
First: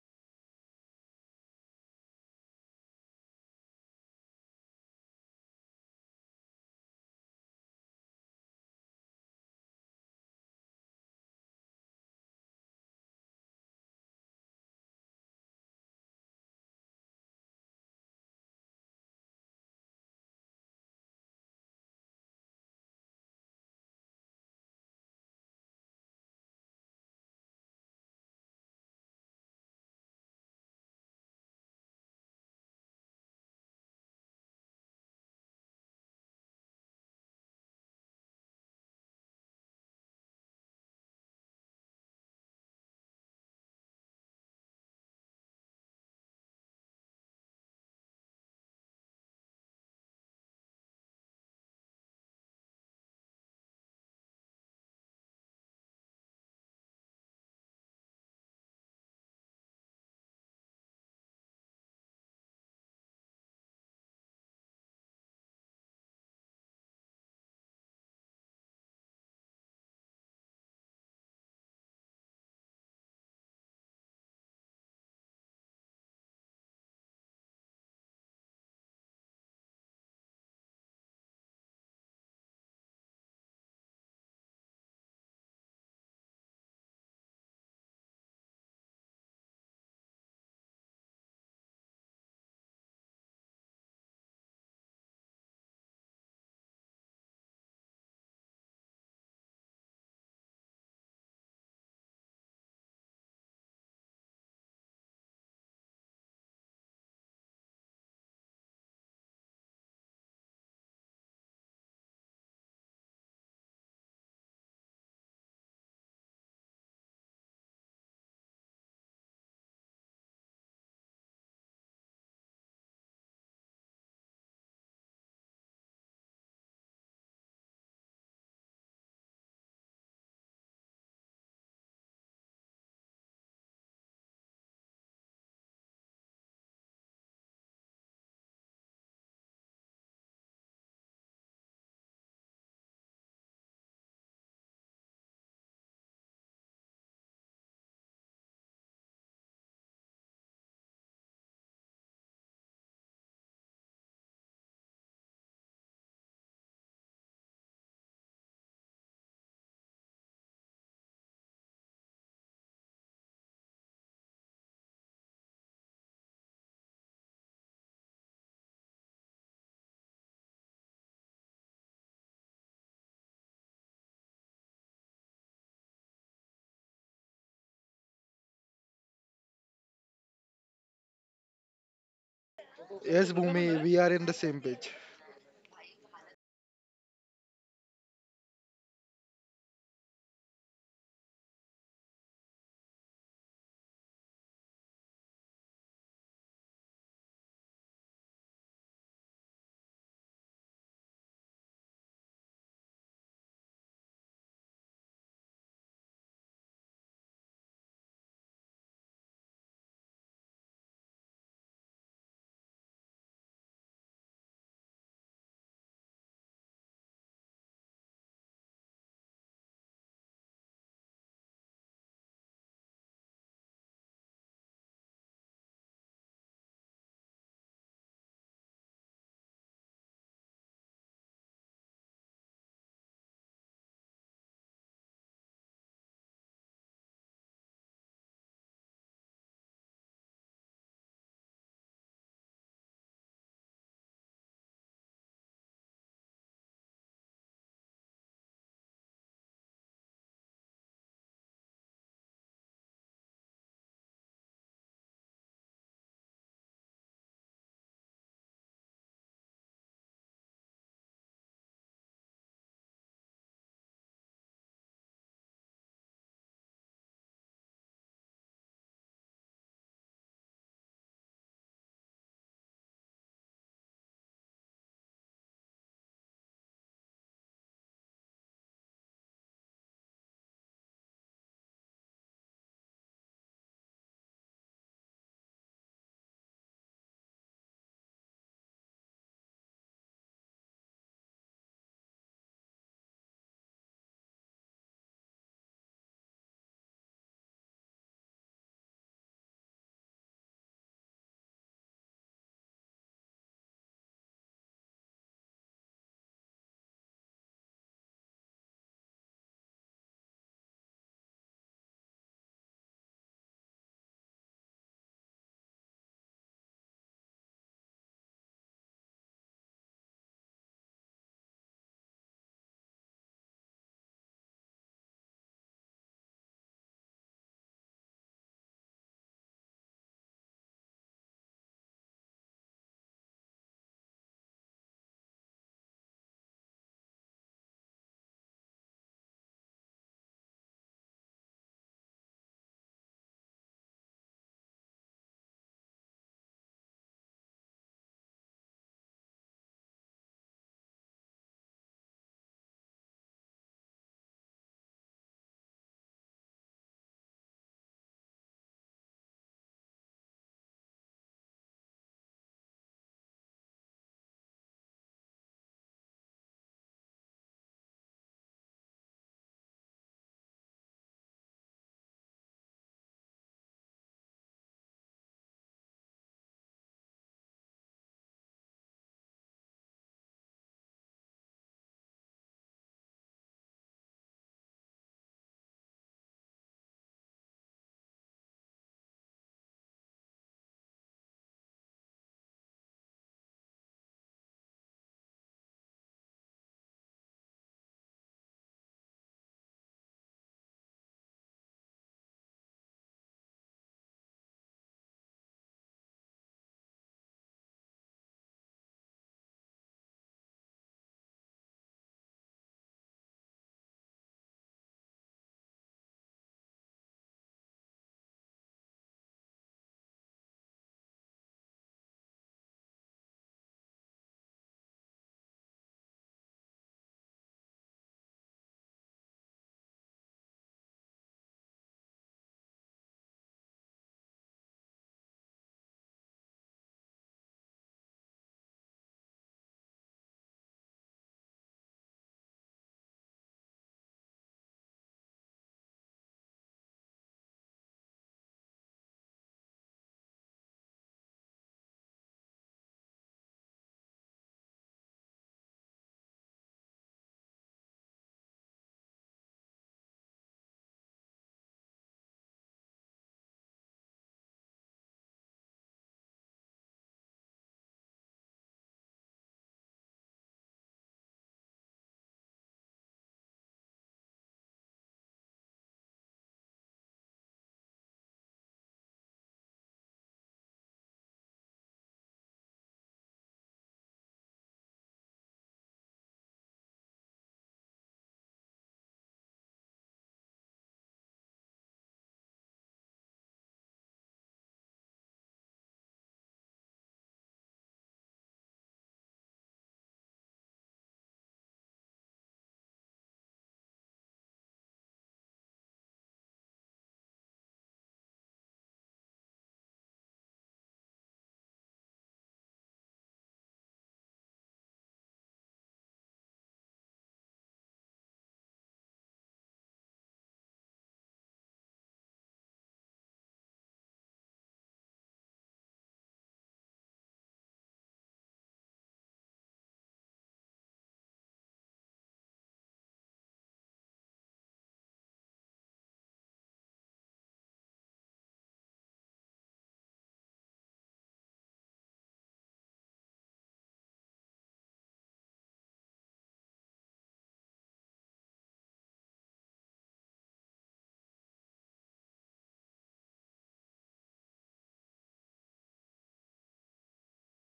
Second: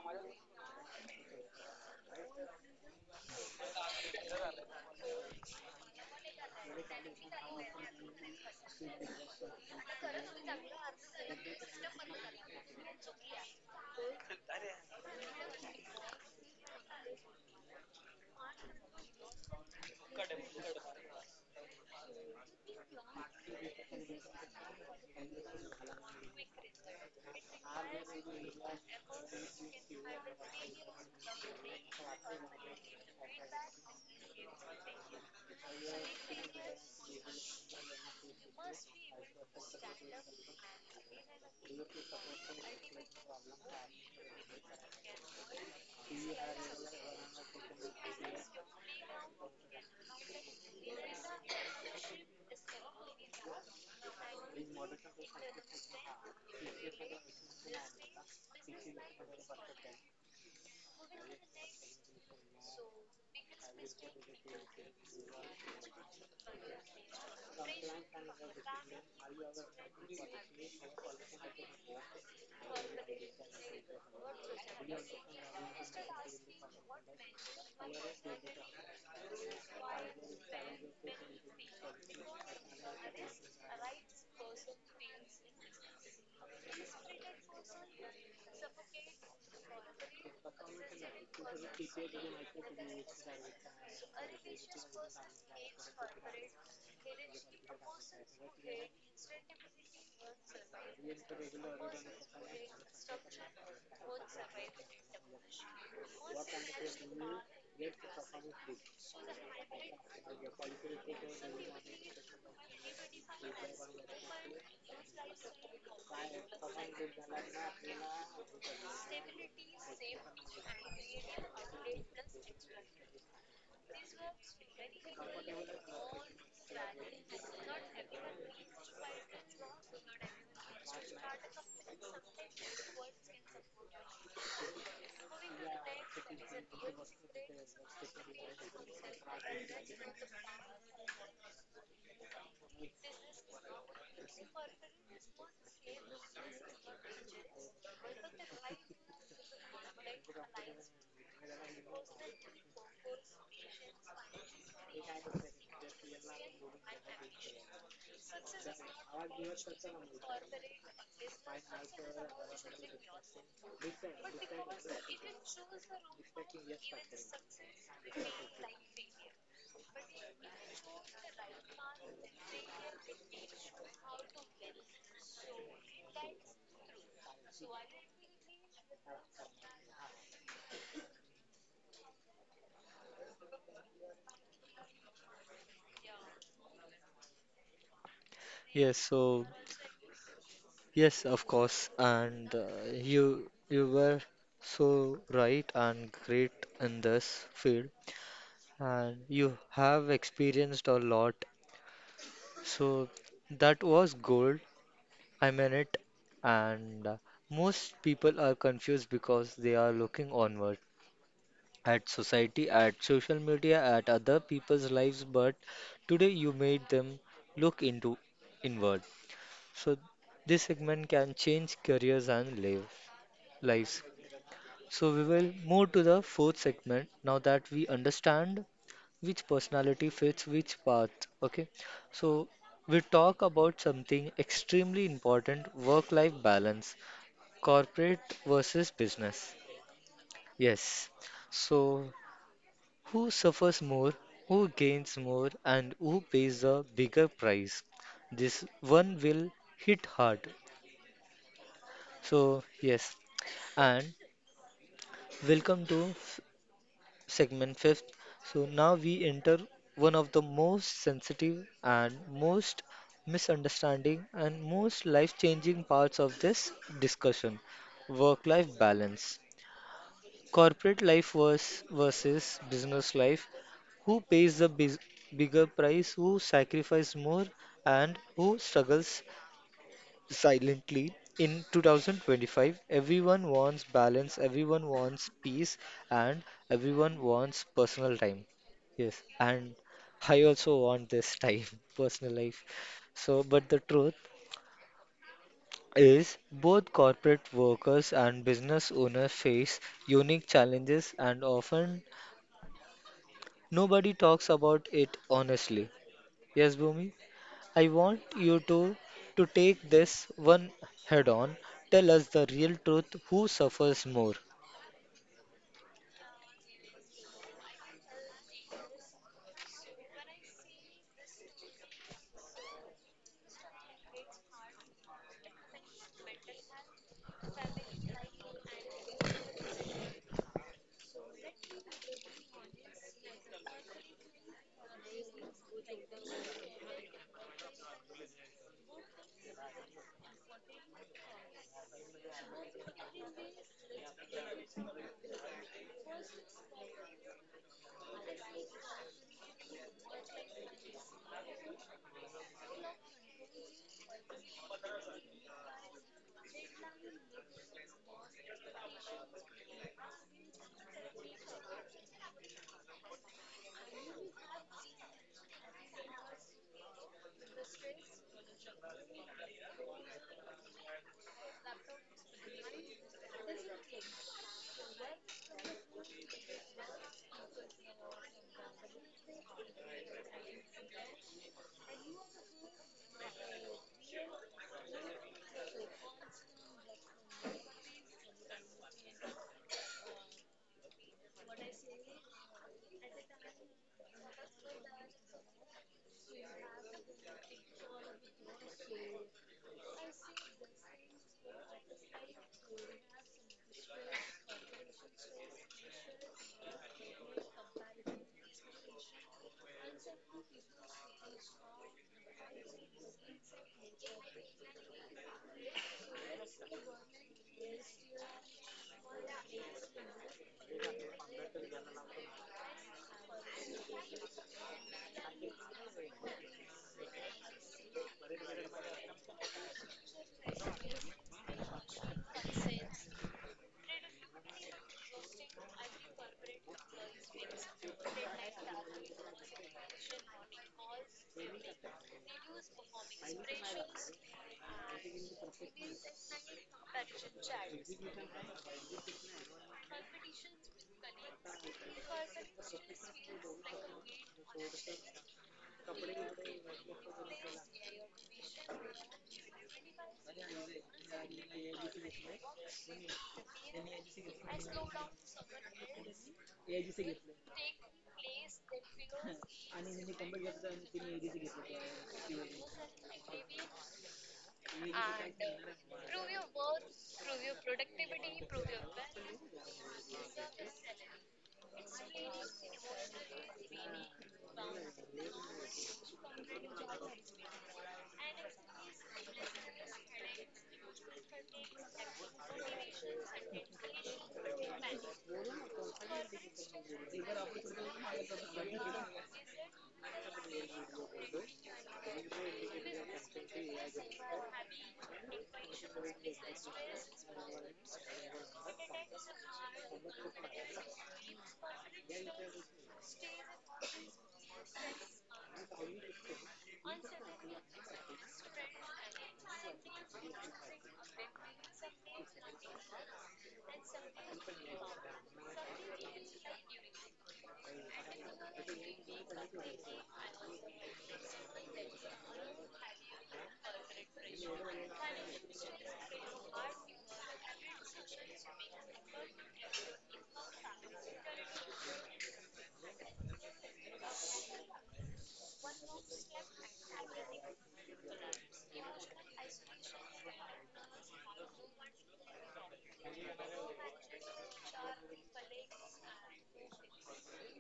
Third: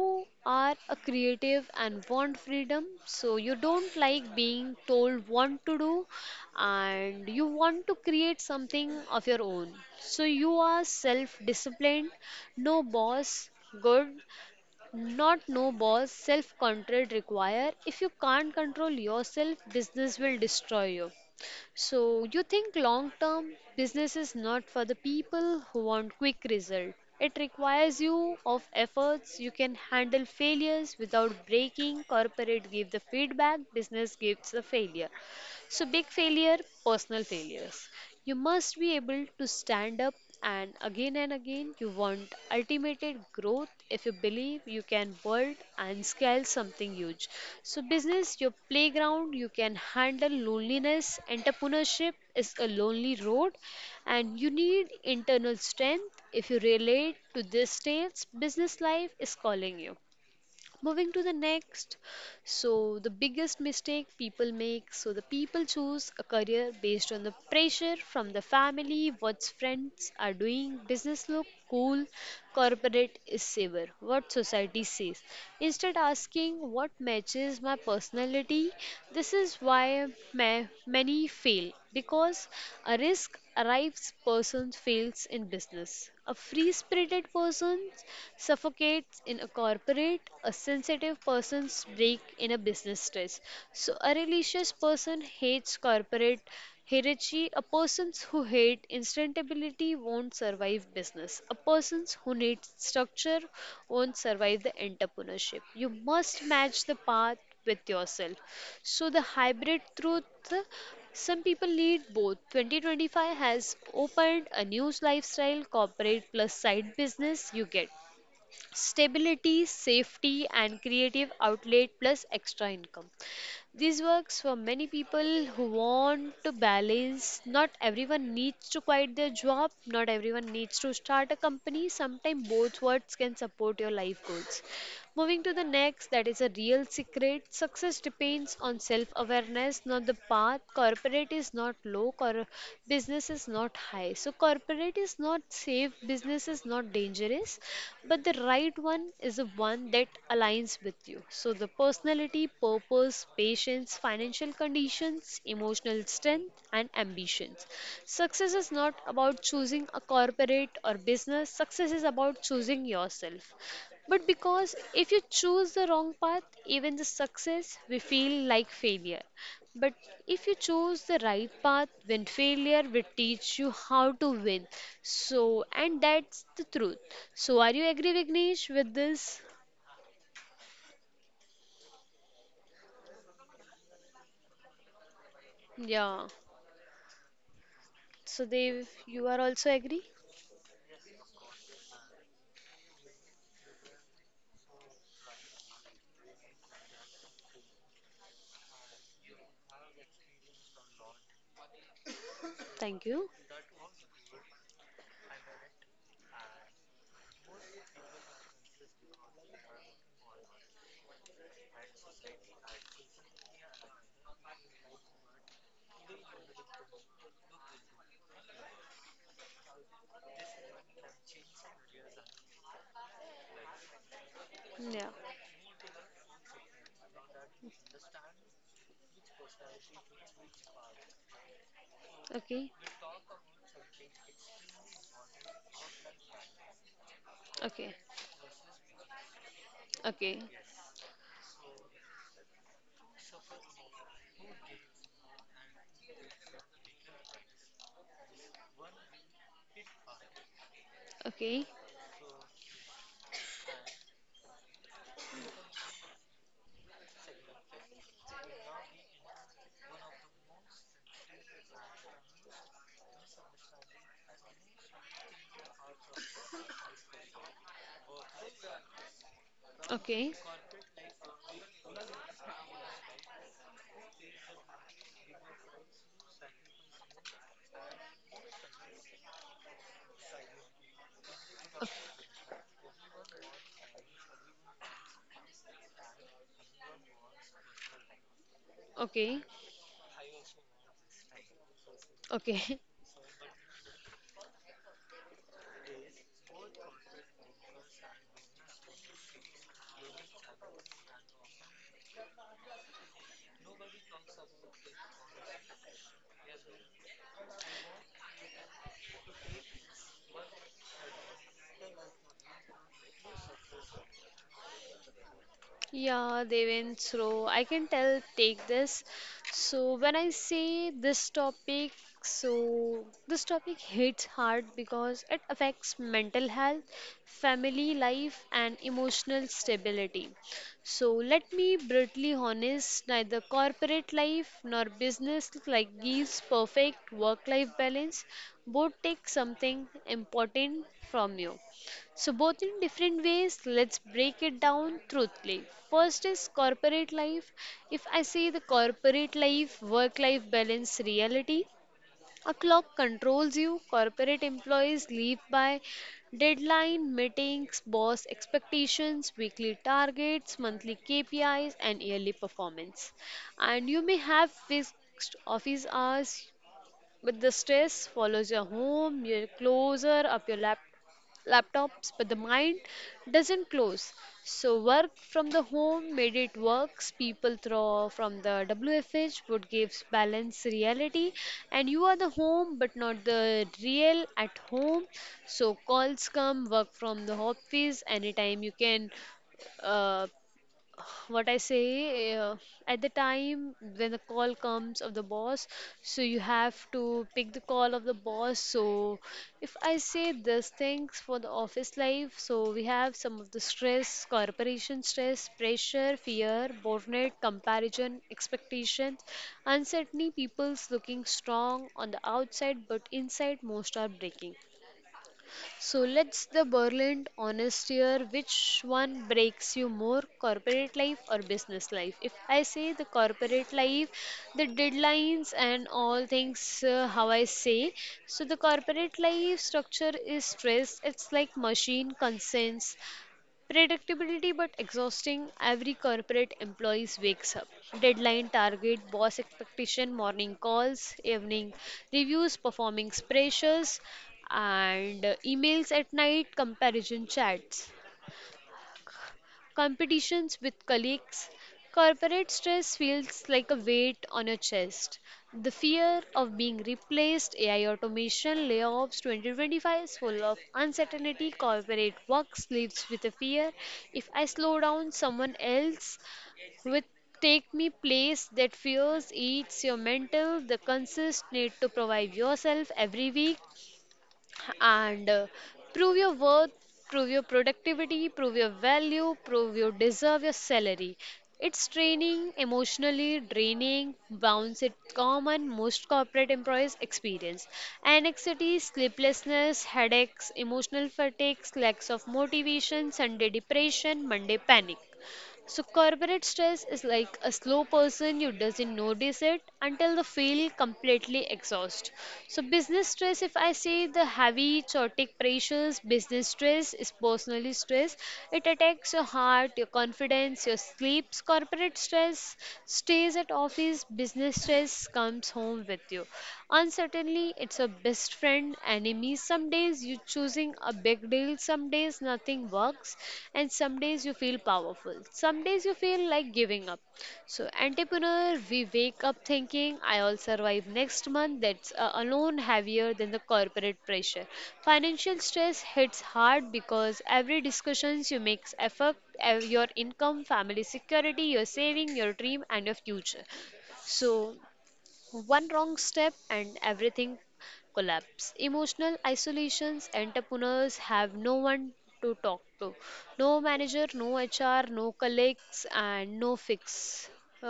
Speaker 2: are a creative and want freedom, so you don't like being told what to do, and you want to create something of your own. So you are self disciplined, no boss, good, not no boss, self control require. If you can't control yourself, business will destroy you. So you think long term business is not for the people who want quick result. It requires you of efforts. You can handle failures without breaking. Corporate give the feedback, business gives the failure. So big failure, personal failures. You must be able to stand up and again you want ultimate growth if you believe you can build and scale something huge. So business, your playground, you can handle loneliness. Entrepreneurship is a lonely road and you need internal strength. If you relate to this stage, business life is calling you. Moving to the next, so the biggest mistake people make, so the people choose a career based on the pressure from the family, what friends are doing, business look cool, corporate is safer, what society says, instead asking what matches my personality. This is why many fail because a risk arrives person fails in business, a free spirited person suffocates in a corporate, a sensitive person breaks in a business stress. So, a religious person hates corporate hierarchy. A person who hates instantability won't survive business. A person who needs structure won't survive the entrepreneurship. You must match the path with yourself. So, the hybrid truth some people lead both. 2025 has opened a new lifestyle, corporate plus side business. You get stability, safety, and creative outlet plus extra income. This works for many people who want to balance. Not everyone needs to quit their job, not everyone needs to start a company. Sometimes both words can support your life goals. Moving to the next, that is a real secret. Success depends on self awareness, not the path. Corporate is not low, business is not high. So, corporate is not safe, business is not dangerous, but the right one is the one that aligns with you. So, the personality, purpose, patience, financial conditions, emotional strength, and ambitions. Success is not about choosing a corporate or business, success is about choosing yourself. But because if you choose the wrong path, even the success we feel like failure. But if you choose the right path, then failure will teach you how to win. So, and that's the truth. So, are you agree, Vignesh, with this?
Speaker 3: Yes, Bhumi, we are in the same page.
Speaker 2: Yeah. So, Dev,
Speaker 1: Yes,
Speaker 2: you are
Speaker 1: so
Speaker 2: also agree?
Speaker 1: yes, of course, and you were so right and great in this field, and you have experienced a lot.
Speaker 2: Thank
Speaker 1: So
Speaker 2: you.
Speaker 1: that was gold. I mean it, and most people are confused because they are looking onward at society, at social media, at other people's lives, but today you made them look into inward. So this segment can change careers and lives.
Speaker 2: Yeah.
Speaker 1: So we will move to the fourth segment now that we understand which personality fits which path. Okay, so
Speaker 2: Okay.
Speaker 1: we talk about something extremely important: work-life balance,
Speaker 2: Okay.
Speaker 1: corporate versus business.
Speaker 2: Okay.
Speaker 1: Yes. So who suffers more, who gains more, and who pays the bigger price? This one will hit hard.
Speaker 2: Okay.
Speaker 1: So, yes, and welcome to segment fifth. So, now we enter one of the most sensitive and most misunderstanding and most life changing parts of this discussion: work life balance.
Speaker 2: Okay.
Speaker 1: Corporate life versus business life. Who pays the bis bigger price? Who sacrifices more? And who struggles silently? In
Speaker 2: Okay.
Speaker 1: 2025, everyone wants balance, everyone wants peace, and everyone wants personal time. Yes,
Speaker 2: Okay.
Speaker 1: and I also want this time, personal life.
Speaker 2: Okay.
Speaker 1: So, but the truth is, both corporate workers and business owners face unique challenges, and often nobody talks about it honestly. Yes, Bhumi? I want you to take this one head on. Tell us the real truth. Who suffers more?
Speaker 2: Yeah, they went through. I can tell, take this. So, when I say this topic, so this topic hits hard because it affects mental health, family life, and emotional stability. So, let me brutally honest, neither corporate life nor business like gives perfect work life balance. Both take something important from you. So, both in different ways, let's break it down truthfully. First is corporate life. If I say the corporate life, work life balance reality, a clock controls you. Corporate employees live by deadline, meetings, boss expectations, weekly targets, monthly KPIs, and yearly performance. And you may have fixed office hours, but the stress follows your home, your closer up your lap, laptops, but the mind doesn't close. So work from the home made it works. People throw from the WFH would gives balance reality, and you are the home but not the real at home. So calls come, work from the office anytime you can. Uh, what I say, at the time when the call comes of the boss, so you have to pick the call of the boss. So if I say these things for the office life, so we have some of the stress, corporation stress, pressure, fear, burnout, comparison, expectations, uncertainty. People's looking strong on the outside, but inside most are breaking. So let's the Berlin honest here. Which one breaks you more, corporate life or business life? If I say the corporate life, the deadlines and all things, how I say. So the corporate life structure is stress. It's like machine consents. Predictability but exhausting. Every corporate employees wakes up. Deadline target, boss expectation, morning calls, evening reviews, performance pressures, and emails at night, comparison chats competitions with colleagues. Corporate stress feels like a weight on your chest. The fear of being replaced, AI automation, layoffs 2025 is full of uncertainty. Corporate work sleeps with a fear. If I slow down, someone else with take me place that fears eats your mental the consist need to provide yourself every week and prove your worth, prove your productivity, prove your value, prove you deserve your salary. It's draining, emotionally draining, bounce it common most corporate employees experience. Anxiety, sleeplessness, headaches, emotional fatigues, lacks of motivation, Sunday depression, Monday panic. So corporate stress is like a slow person you doesn't notice it until the feel completely exhaust. So business stress, if I say the heavy chaotic pressures, business stress is personally stress. It attacks your heart, your confidence, your sleeps. Corporate stress stays at office. Business stress comes home with you. Uncertainly, it's a best friend, enemy. Some days you choosing a big deal, some days nothing works, and some days you feel powerful. Some days you feel like giving up. So, entrepreneur, we wake up thinking, I'll survive next month. That's alone heavier than the corporate pressure. Financial stress hits hard because every discussions you make affect your income, family security, your saving, your dream, and your future. So one wrong step and everything collapse. Emotional isolations, entrepreneurs have no one to talk to. No manager, no HR, no colleagues, and no fix.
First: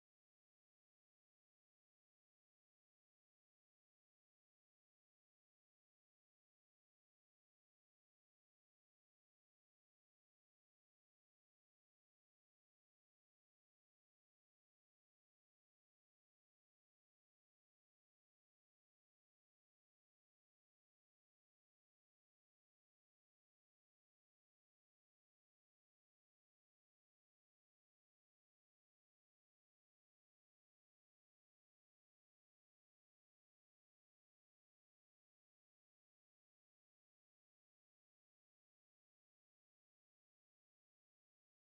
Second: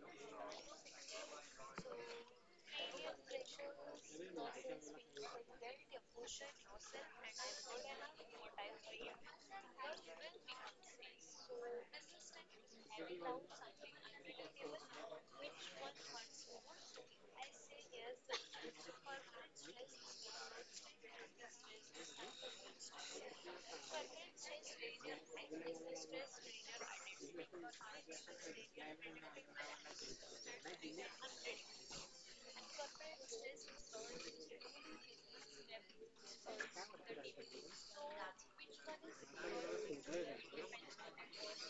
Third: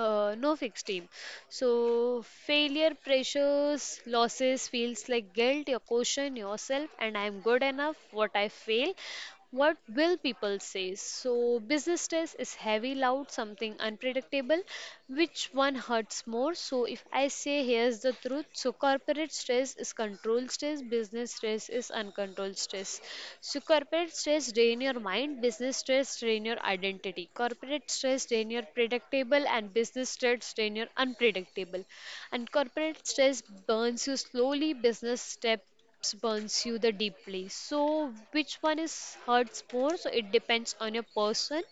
Speaker 2: No fixed team. So failure pressures, losses feels like guilt. You question yourself, and I'm good enough. What I fail, what will people say so business stress is heavy loud something unpredictable which one hurts more so if I say here's the truth. So corporate stress is controlled stress, business stress is uncontrolled stress. So corporate stress drain your mind, business stress drain your identity. Corporate stress drain your predictable and business stress drain your unpredictable. And corporate stress burns you slowly, business step burns you the deeply. So which one is hurts more? So it depends on your person.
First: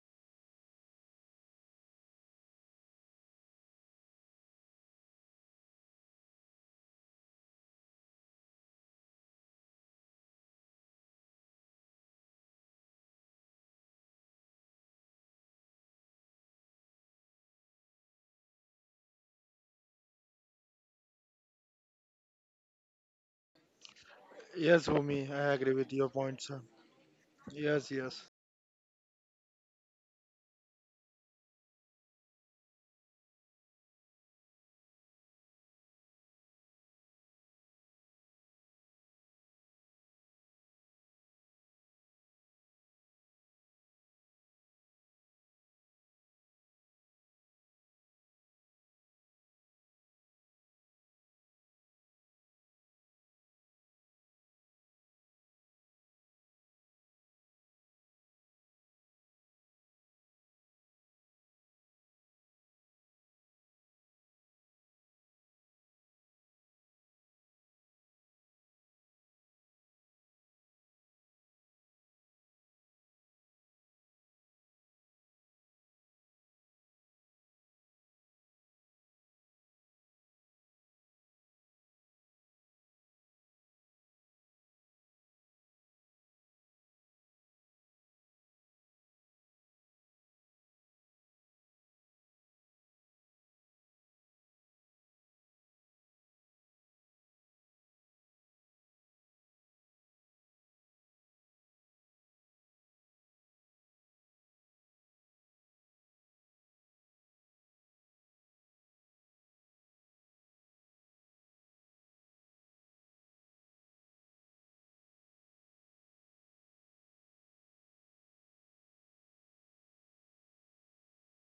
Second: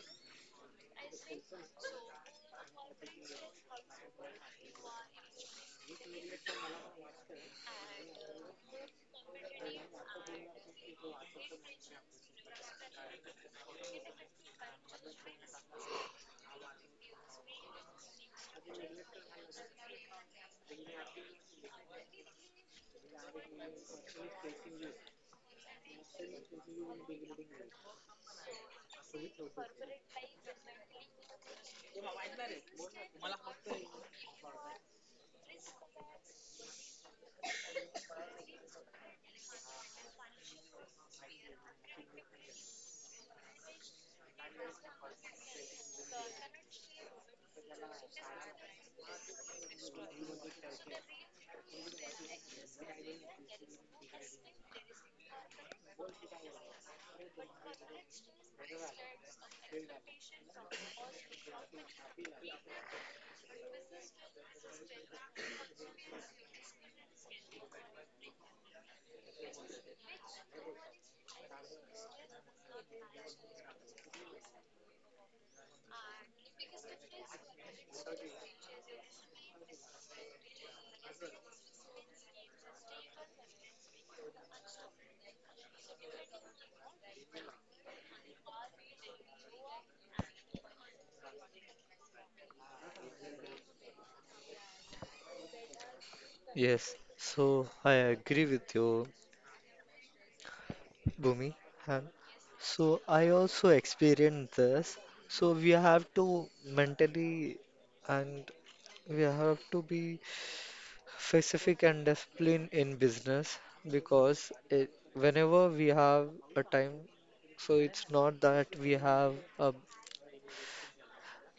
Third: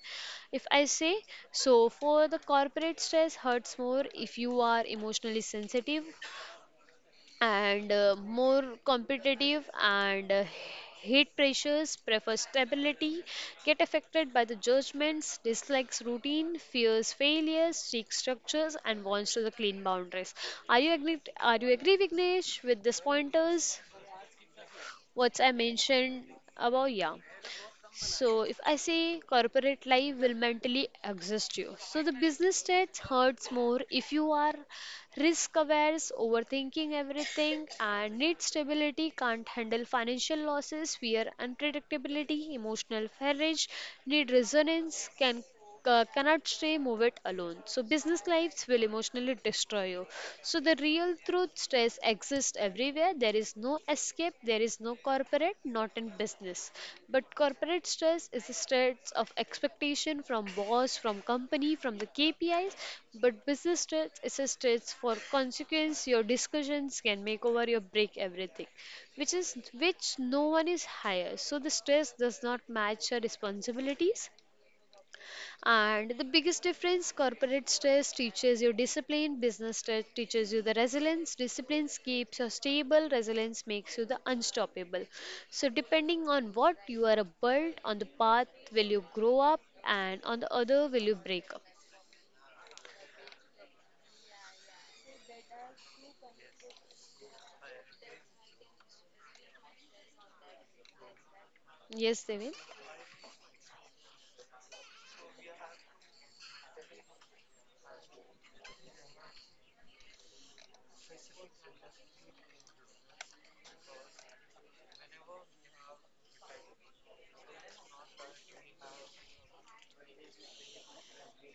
Speaker 2: If I say, so for the corporate stress hurts more if you are emotionally sensitive and more competitive and hate pressures, prefer stability, get affected by the judgments, dislikes routine, fears failures, seeks structures, and wants to the clean boundaries. Are you agree Vignesh with these pointers,
Speaker 3: Yes, Bhumi,
Speaker 2: what I
Speaker 3: I agree with your
Speaker 2: mentioned
Speaker 3: points, sir.
Speaker 2: about? Yeah.
Speaker 3: Yes, yes.
Speaker 2: So if I say corporate life will mentally exhaust you. So the business stage hurts more if you are risk aware, overthinking everything and need stability, can't handle financial losses, fear unpredictability, emotional courage, need resonance, cannot stay move it alone. So business lives will emotionally destroy you. So the real truth stress voice exists everywhere. There is no escape. There is no corporate, not in business. But corporate stress is a stress of expectation from boss, from company, from the KPIs. But business stress is a stress for consequence. Your discussions can make over your break everything, which is which no one is higher. So the stress does not match your responsibilities. And the biggest difference, corporate stress teaches you discipline, business stress teaches you the resilience. Discipline keeps you stable, resilience makes you the unstoppable. So, depending on what you are built, on the path will you grow up, and on the other will you break up.
Speaker 1: Yes, so I agree with you, Bhumi. And
Speaker 2: Yes, Devin?
Speaker 1: so I also experienced this. So we have to mentally and we have to be specific and discipline in business because it, whenever we have a time, so it's not that we have a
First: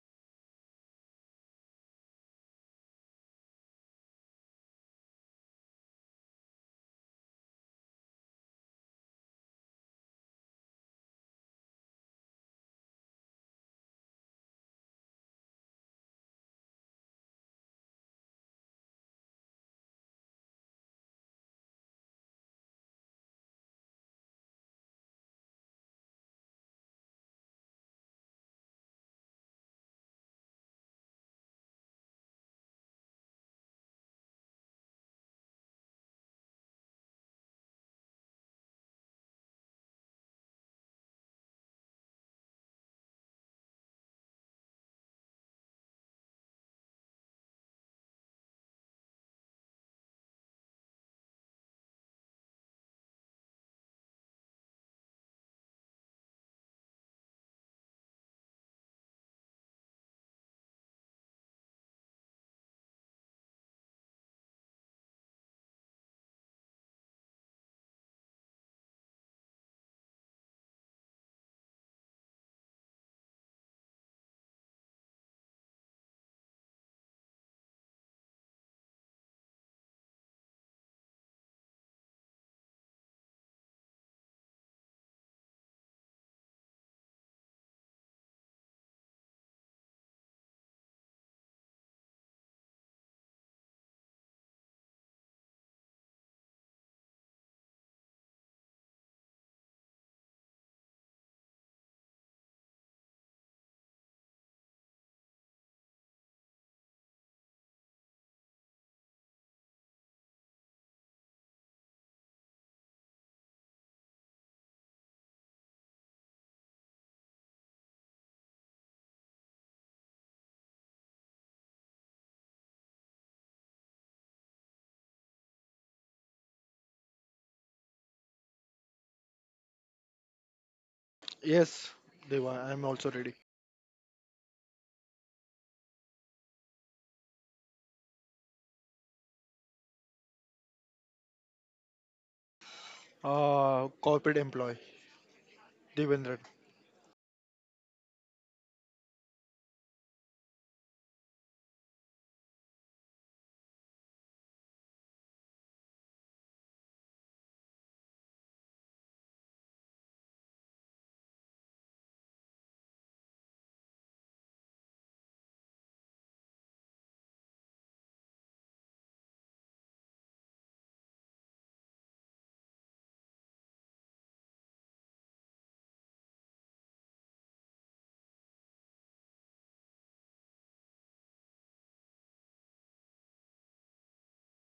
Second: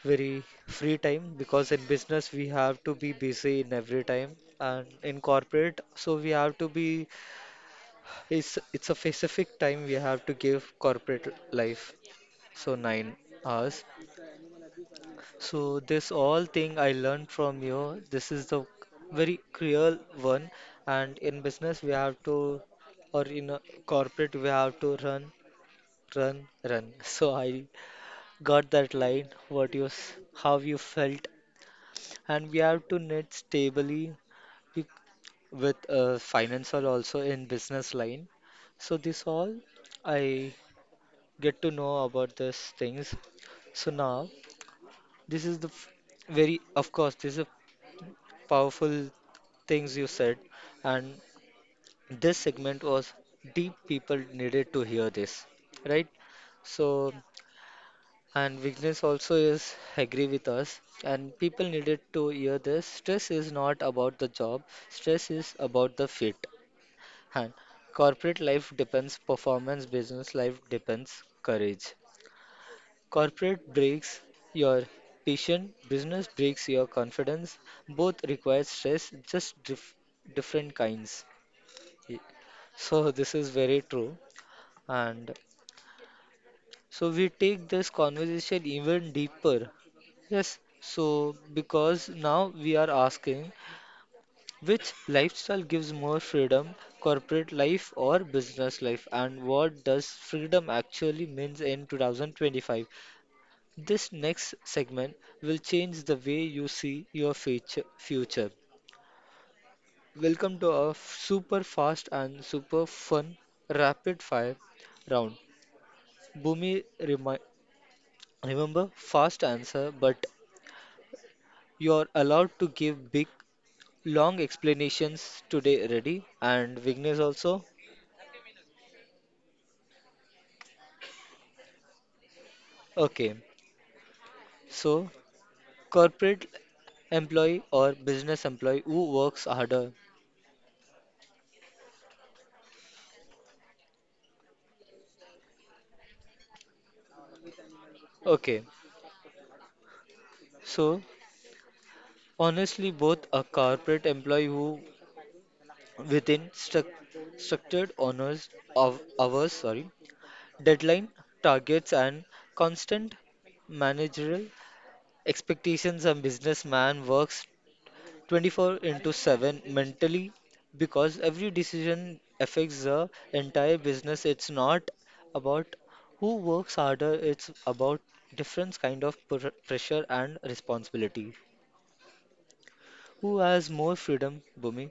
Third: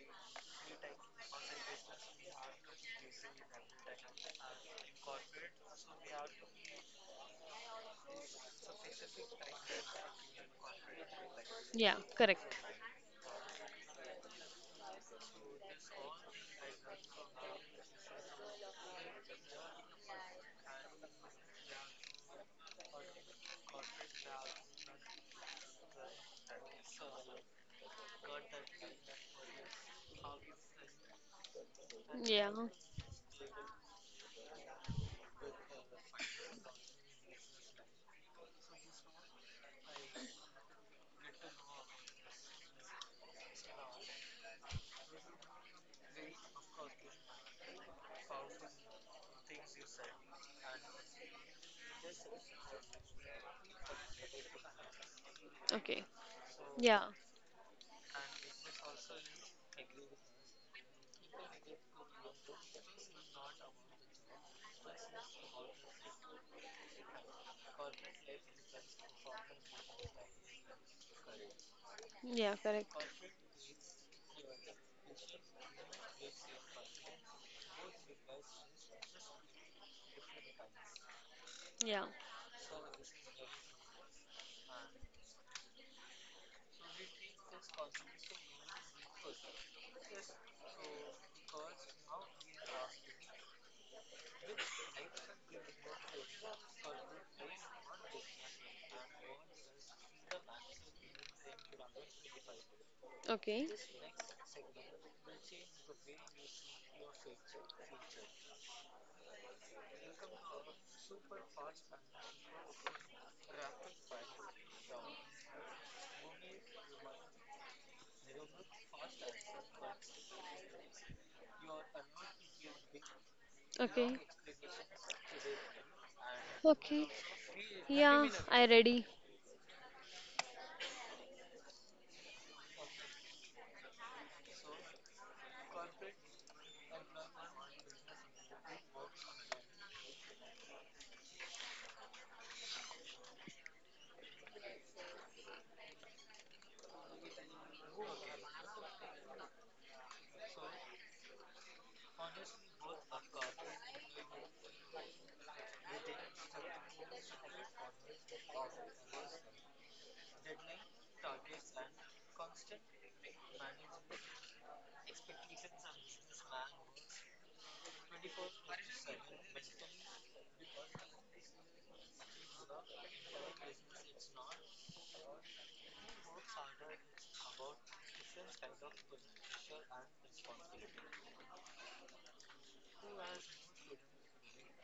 Speaker 1: very free time, because in business we have to be busy in every time, and in corporate so we have to be it's a specific time we have to give corporate life,
Speaker 2: Yeah, correct.
Speaker 1: so 9 hours. So this all thing I learned from you. This is the very cruel one, and in business we have to, or in a corporate we have to run, run, run. So I got that line. What you, how you felt, and
Speaker 2: Yeah,
Speaker 1: we have to knit stably bec- with financial also in business line. So this all I get to know about these things. So now this is the very of course this is powerful things you said, and this segment was deep. People needed to hear this, right?
Speaker 2: okay. Yeah,
Speaker 1: So, and Vignesh also is agree with us, and people needed to hear this. Stress is not about the job, stress is about the fit. And corporate life depends performance, business life depends courage.
Speaker 2: yeah, correct.
Speaker 1: Corporate breaks your patience, business breaks your confidence. Both require stress, just different kinds.
Speaker 2: Yeah,
Speaker 1: Y- So this is very true. And so we take this conversation even deeper. Yes. So because now we are asking which lifestyle gives more freedom, corporate life or business life, and what does freedom actually means in 2025?
Speaker 2: okay,
Speaker 1: This next segment will change the way you see your future. Welcome to our super fast and super fun rapid fire round. Bhumi, remember, fast answer, but you're allowed to give big,
Speaker 2: okay,
Speaker 1: long explanations today. Ready? And
Speaker 2: okay.
Speaker 1: Vignesh also?
Speaker 2: Yeah, I ready.
Speaker 3: Yes, Deva, I am also
Speaker 1: Okay.
Speaker 3: ready.
Speaker 1: So, corporate employee or business employee, who works harder?
Speaker 3: Corporate employee, Devendran.
Speaker 1: Okay. So, honestly, both a corporate employee who within structured honors of hours, sorry, deadline, targets, and constant managerial expectations. A businessman works 24 into 7 mentally because every decision affects the entire business. It's not about who works harder, it's about different kind of pr pressure and responsibility. Who has more freedom, Bhumi?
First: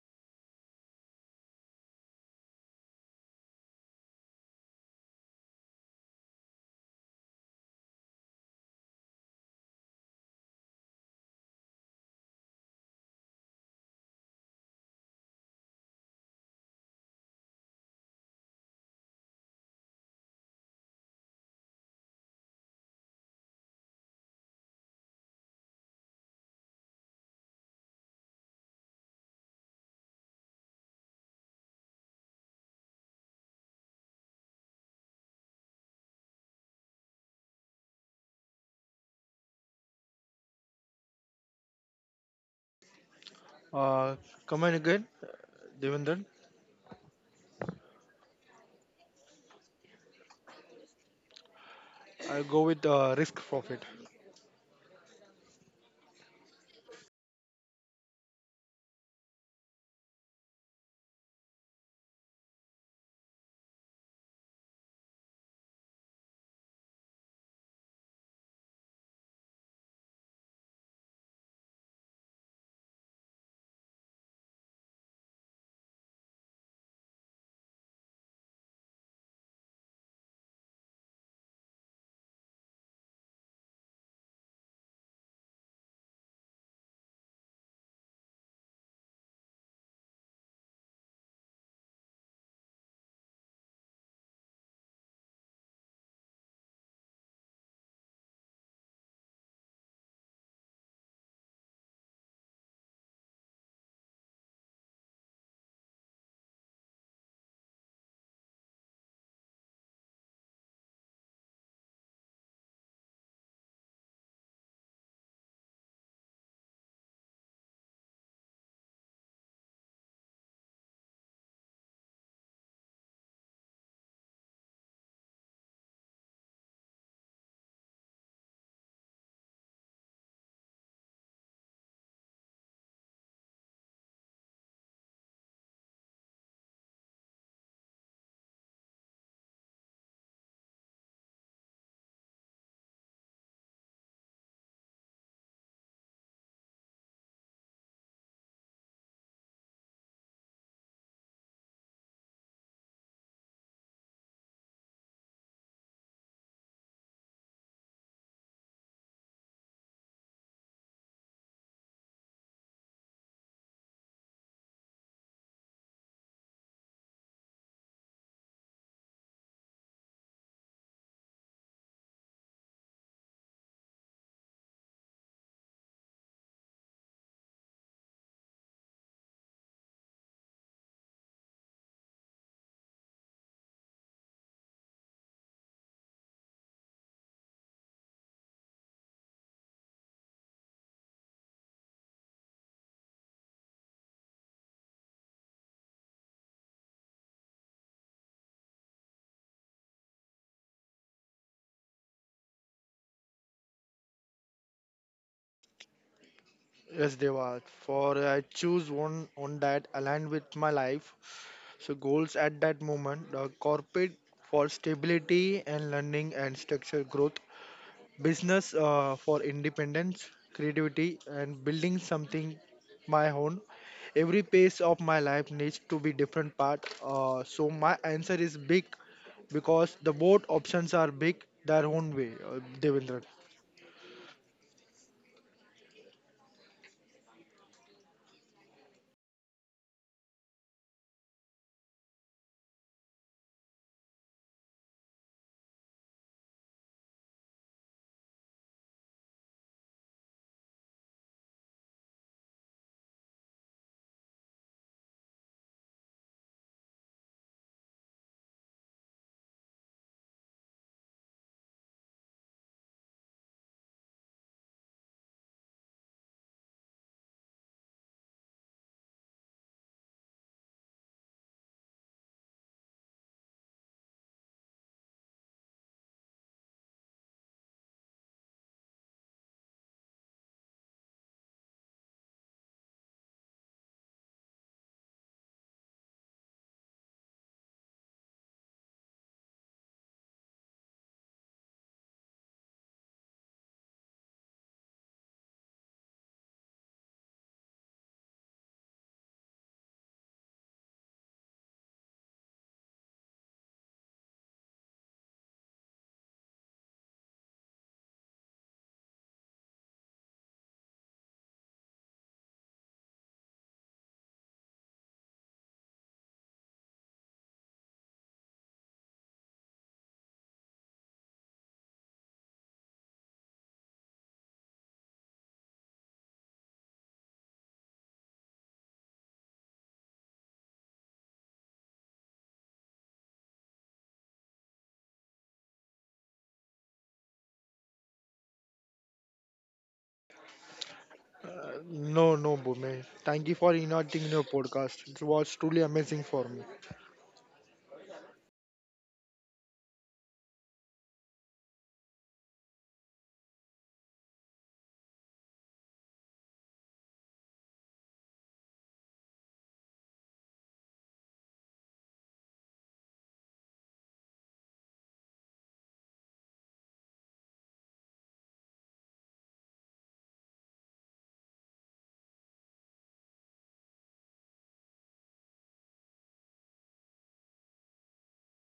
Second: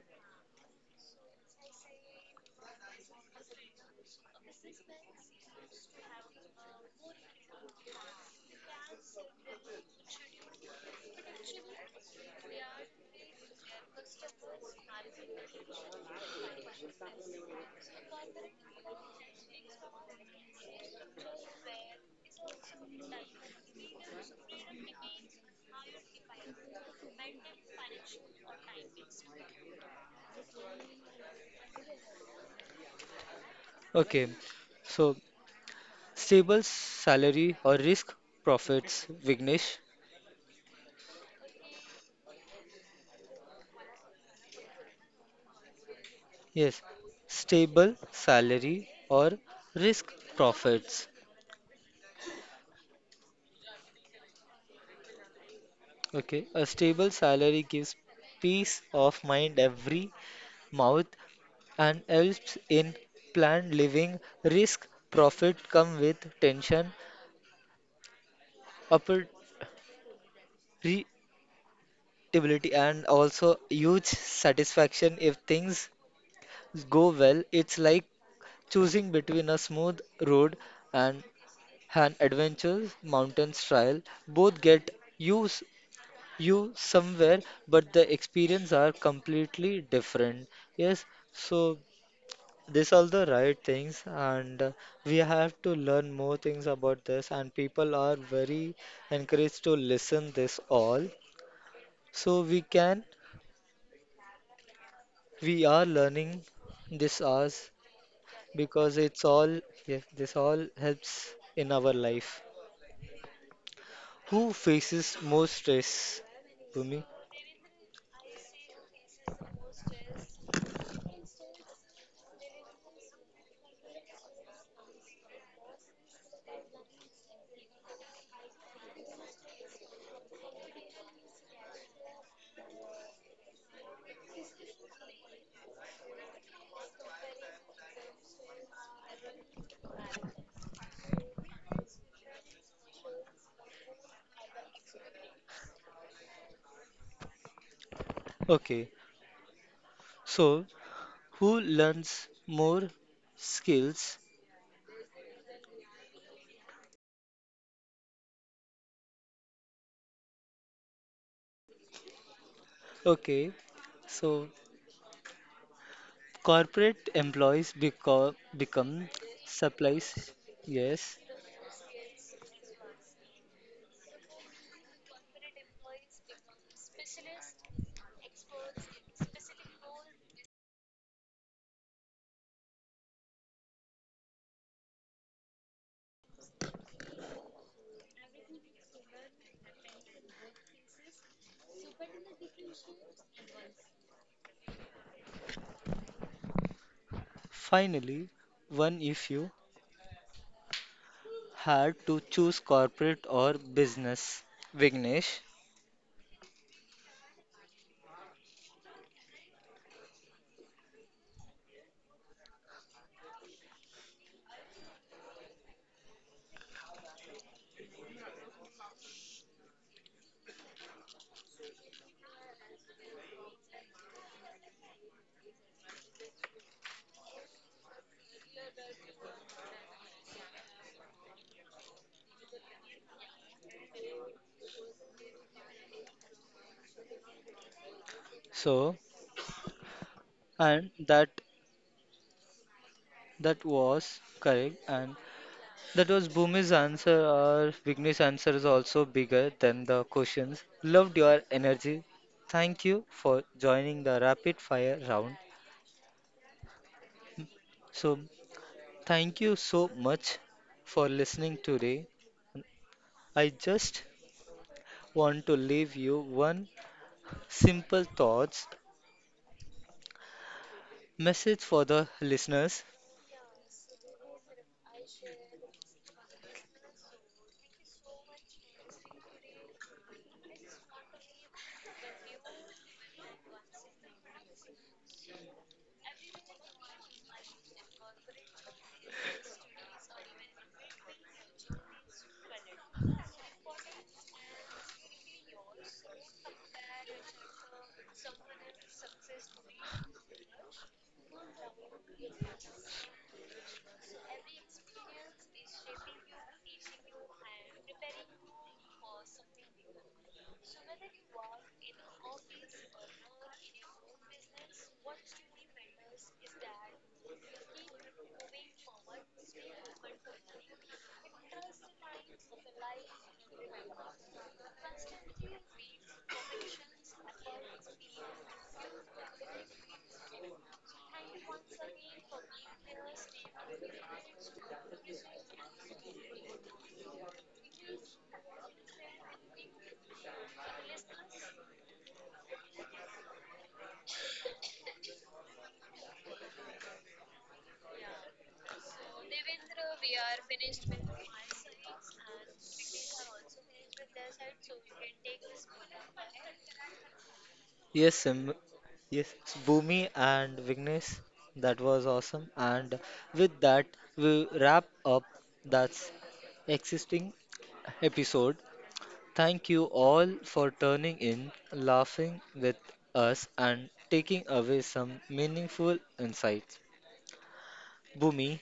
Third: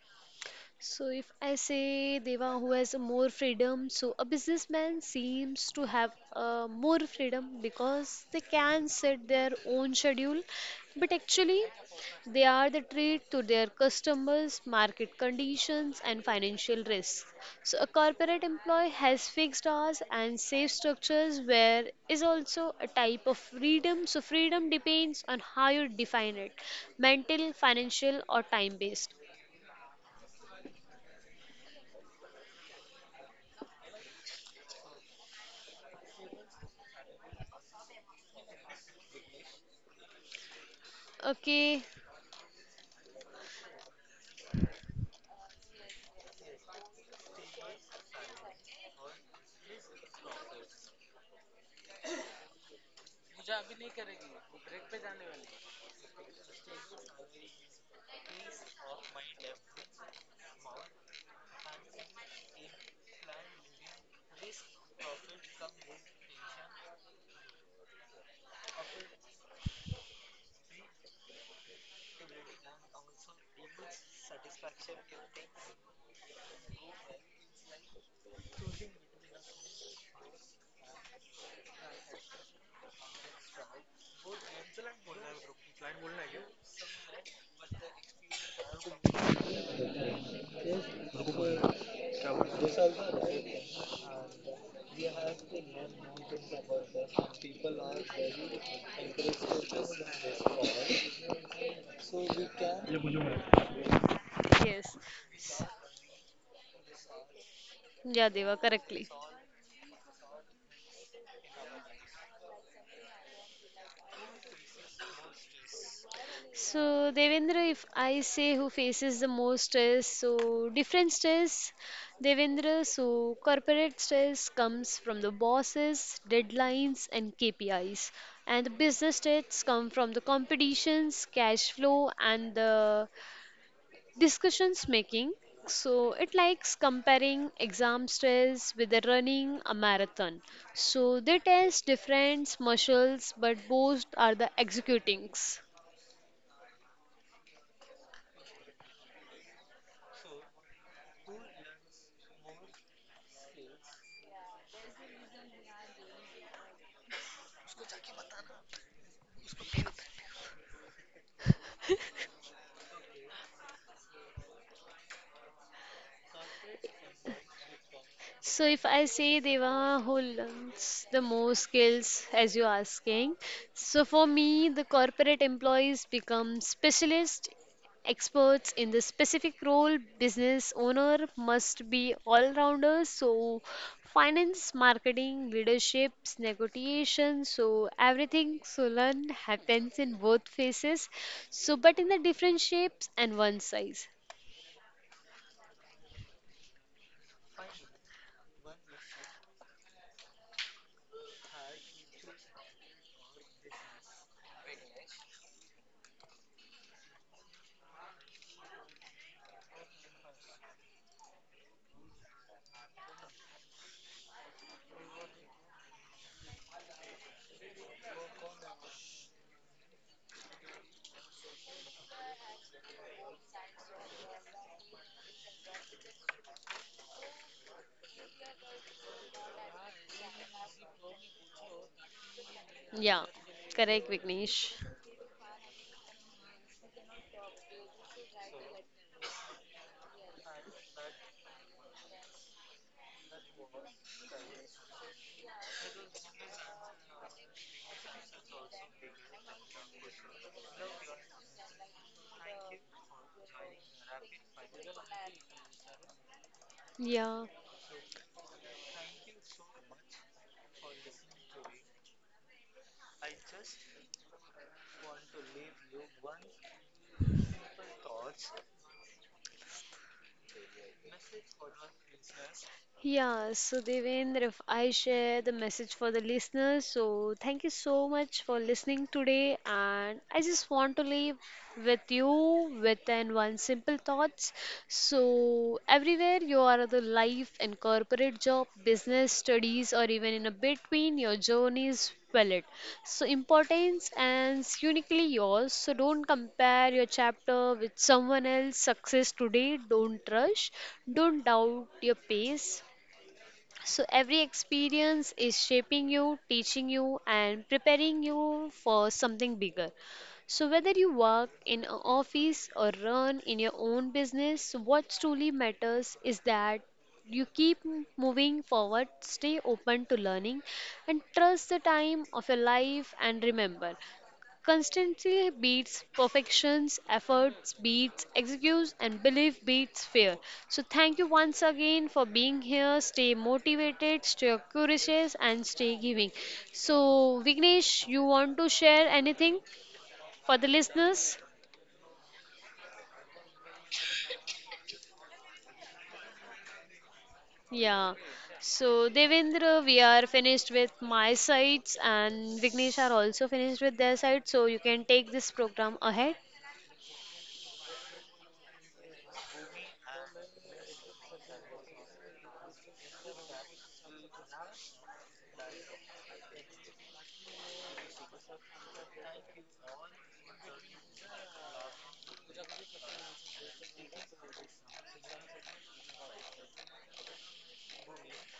Speaker 2: So if I say Deva, who has more freedom? So a businessman seems to have more freedom because they can set their own schedule, but actually they are the trade to their customers, market conditions, and financial risk. So a corporate employee has fixed hours and safe structures, where is also a type of freedom. So freedom depends on how you define it, mental, financial, or time based.
Speaker 1: Okay, so stable salary or risk profits, Vignesh?
Speaker 2: Okay.
Speaker 3: Uh, Come in again, Devendran.
Speaker 1: Yes, stable salary or risk profits.
Speaker 3: I go with risk profit.
Speaker 1: Okay, a stable salary gives peace of mind every month and helps in planned living. Risk profit come with tension, opportunity, and also huge satisfaction if things go well. It's like choosing between a smooth road and and adventures, mountains trial, both get you you somewhere but the experience
Speaker 2: Yes,
Speaker 1: are completely
Speaker 2: because
Speaker 1: different.
Speaker 2: this
Speaker 1: Yes,
Speaker 2: also right, and
Speaker 1: so these are
Speaker 2: uh,
Speaker 1: the right things, and
Speaker 2: we
Speaker 1: we
Speaker 2: have to
Speaker 1: have to
Speaker 2: learn
Speaker 1: learn
Speaker 2: more
Speaker 1: more
Speaker 2: things
Speaker 1: things
Speaker 2: about
Speaker 1: about
Speaker 2: this.
Speaker 1: this,
Speaker 2: And
Speaker 1: and
Speaker 2: people are
Speaker 1: people are
Speaker 2: very
Speaker 1: very
Speaker 2: encouraged
Speaker 1: encouraged to
Speaker 2: to this
Speaker 1: listen this all,
Speaker 2: in this call, so
Speaker 1: so
Speaker 2: we
Speaker 1: we can
Speaker 2: can. Yes.
Speaker 1: we are learning this hours
Speaker 2: Yeah, they were
Speaker 1: because
Speaker 2: correctly.
Speaker 1: it's all, yes, this all helps in our life. Who faces more stress, Bhumi?
Speaker 2: So, Devendra, if I say who faces the most stress, so different stress, Devendra, so corporate stress comes from the bosses, deadlines, and KPIs, and the business stress come from the competitions, cash flow, and the discussions making. So, it likes comparing exam stress with the running a marathon. So, they test different muscles, but both are the executings.
Speaker 1: Okay, so who learns more skills? Okay, so corporate employees
Speaker 2: So if I
Speaker 1: become
Speaker 2: say Deva who
Speaker 1: supplies.
Speaker 2: learns the
Speaker 1: Yes.
Speaker 2: most skills as you're asking, so for me the corporate employees become specialist experts in the specific role. Business owner must be all rounders. So finance, marketing, leaderships, negotiations, so everything so learn happens in both phases. So but in the different shapes and one size.
Speaker 1: Finally, one, if you had to choose corporate or business, Vignesh?
Speaker 3: Yes, Deva. For I choose one that aligned with my life. So goals at that moment, the corporate for stability and learning and structure growth, business for independence, creativity, and building something my own. Every phase of my life needs to be different part. So my answer is big because the both options are big their own way, Devendra.
Speaker 2: Yeah. Correct, Vignesh.
Speaker 1: So, and that that was correct. And that was Bhumi's answer. Our Vignesh answer is also bigger than the questions. Loved your energy. Thank you for joining the rapid fire round.
Speaker 2: Yeah.
Speaker 1: So, thank you so much for listening today. I just want to leave you one simple thoughts message for the listeners.
Speaker 2: Yeah, so Devendra, if I share the message for the listeners, so thank you so much for listening today. And I just want to leave with you with an one simple thoughts. So everywhere you are the life and corporate job, business, studies, or even in a between, your journey is valid. So importance and uniquely yours. So don't compare your chapter with someone else's success today. Don't rush. Don't doubt your pace so, every experience is shaping you, teaching you, and preparing you for something bigger. So, whether you work in an office or run in your own business, what truly matters is that you keep moving forward, stay open to learning, and trust the time of your life. And remember, constancy beats perfections, efforts beats excuse, and belief beats fear. So, thank you once again for being here. Stay motivated, stay curious, and stay giving. So, Vignesh, you want to share anything for the listeners?
Speaker 3: No, no, Bhumi. Thank you for inviting your podcast. It was truly amazing for me.
Speaker 2: Yeah. So, Devendra, we are finished with my sides, and Vignesh are also finished with their side. So, you can take this program ahead.
Speaker 1: Yes, Sim. Yes, Bhumi and Vignesh, that was awesome. And with that, we wrap up that's existing episode. Thank you all for turning in, laughing with us, and taking away some meaningful insights. Bhumi,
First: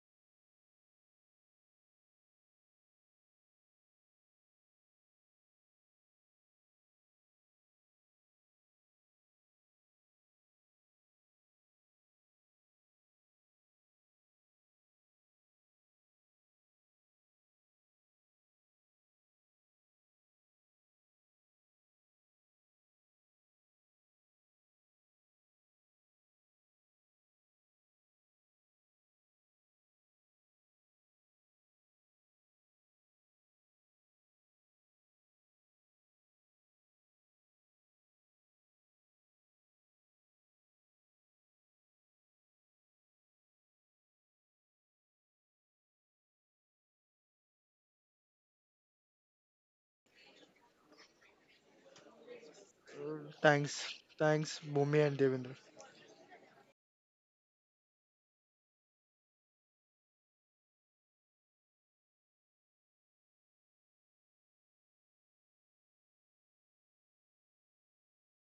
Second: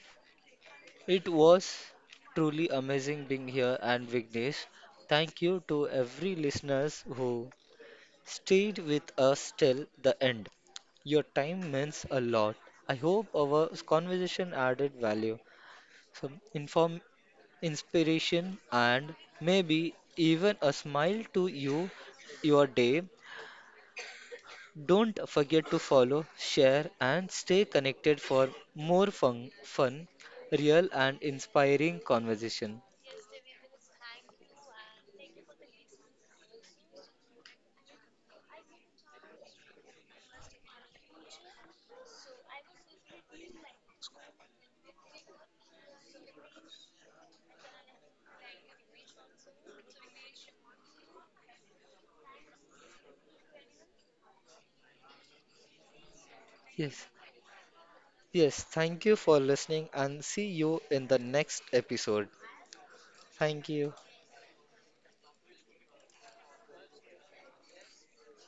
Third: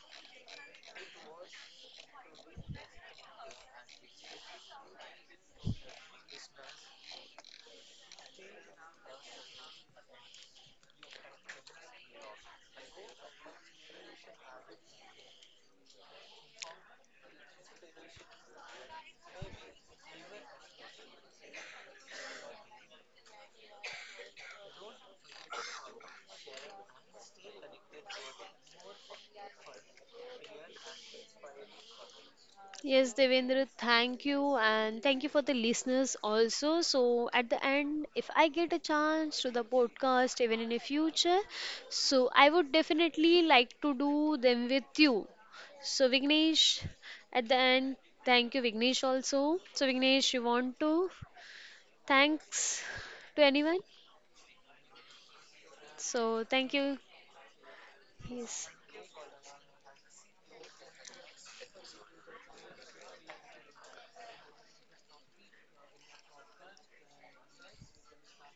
Speaker 1: it was truly amazing being here, and Vignesh, thank you to every listeners who stayed with us till the end. Your time means a lot. I hope our conversation added value, some inform inspiration and maybe even a smile to you your day. Don't forget to follow, share and stay connected for more fun, real and inspiring conversation.
Speaker 2: Yes, Devendra, thank you, and thank you for the listeners also. So, at the end, if I get a chance to the podcast, even in the future, so I would definitely like to do them with you. So, Vignesh, at the end, thank you, Vignesh, also. So, Vignesh, you want to thanks to anyone?
Speaker 3: Thanks. Thanks, Bhumi and Devendra.
Speaker 2: So, thank you.
Speaker 1: Yes.
Speaker 2: Yes.
Speaker 1: Yes, thank you for listening and see you in the next episode. Thank you.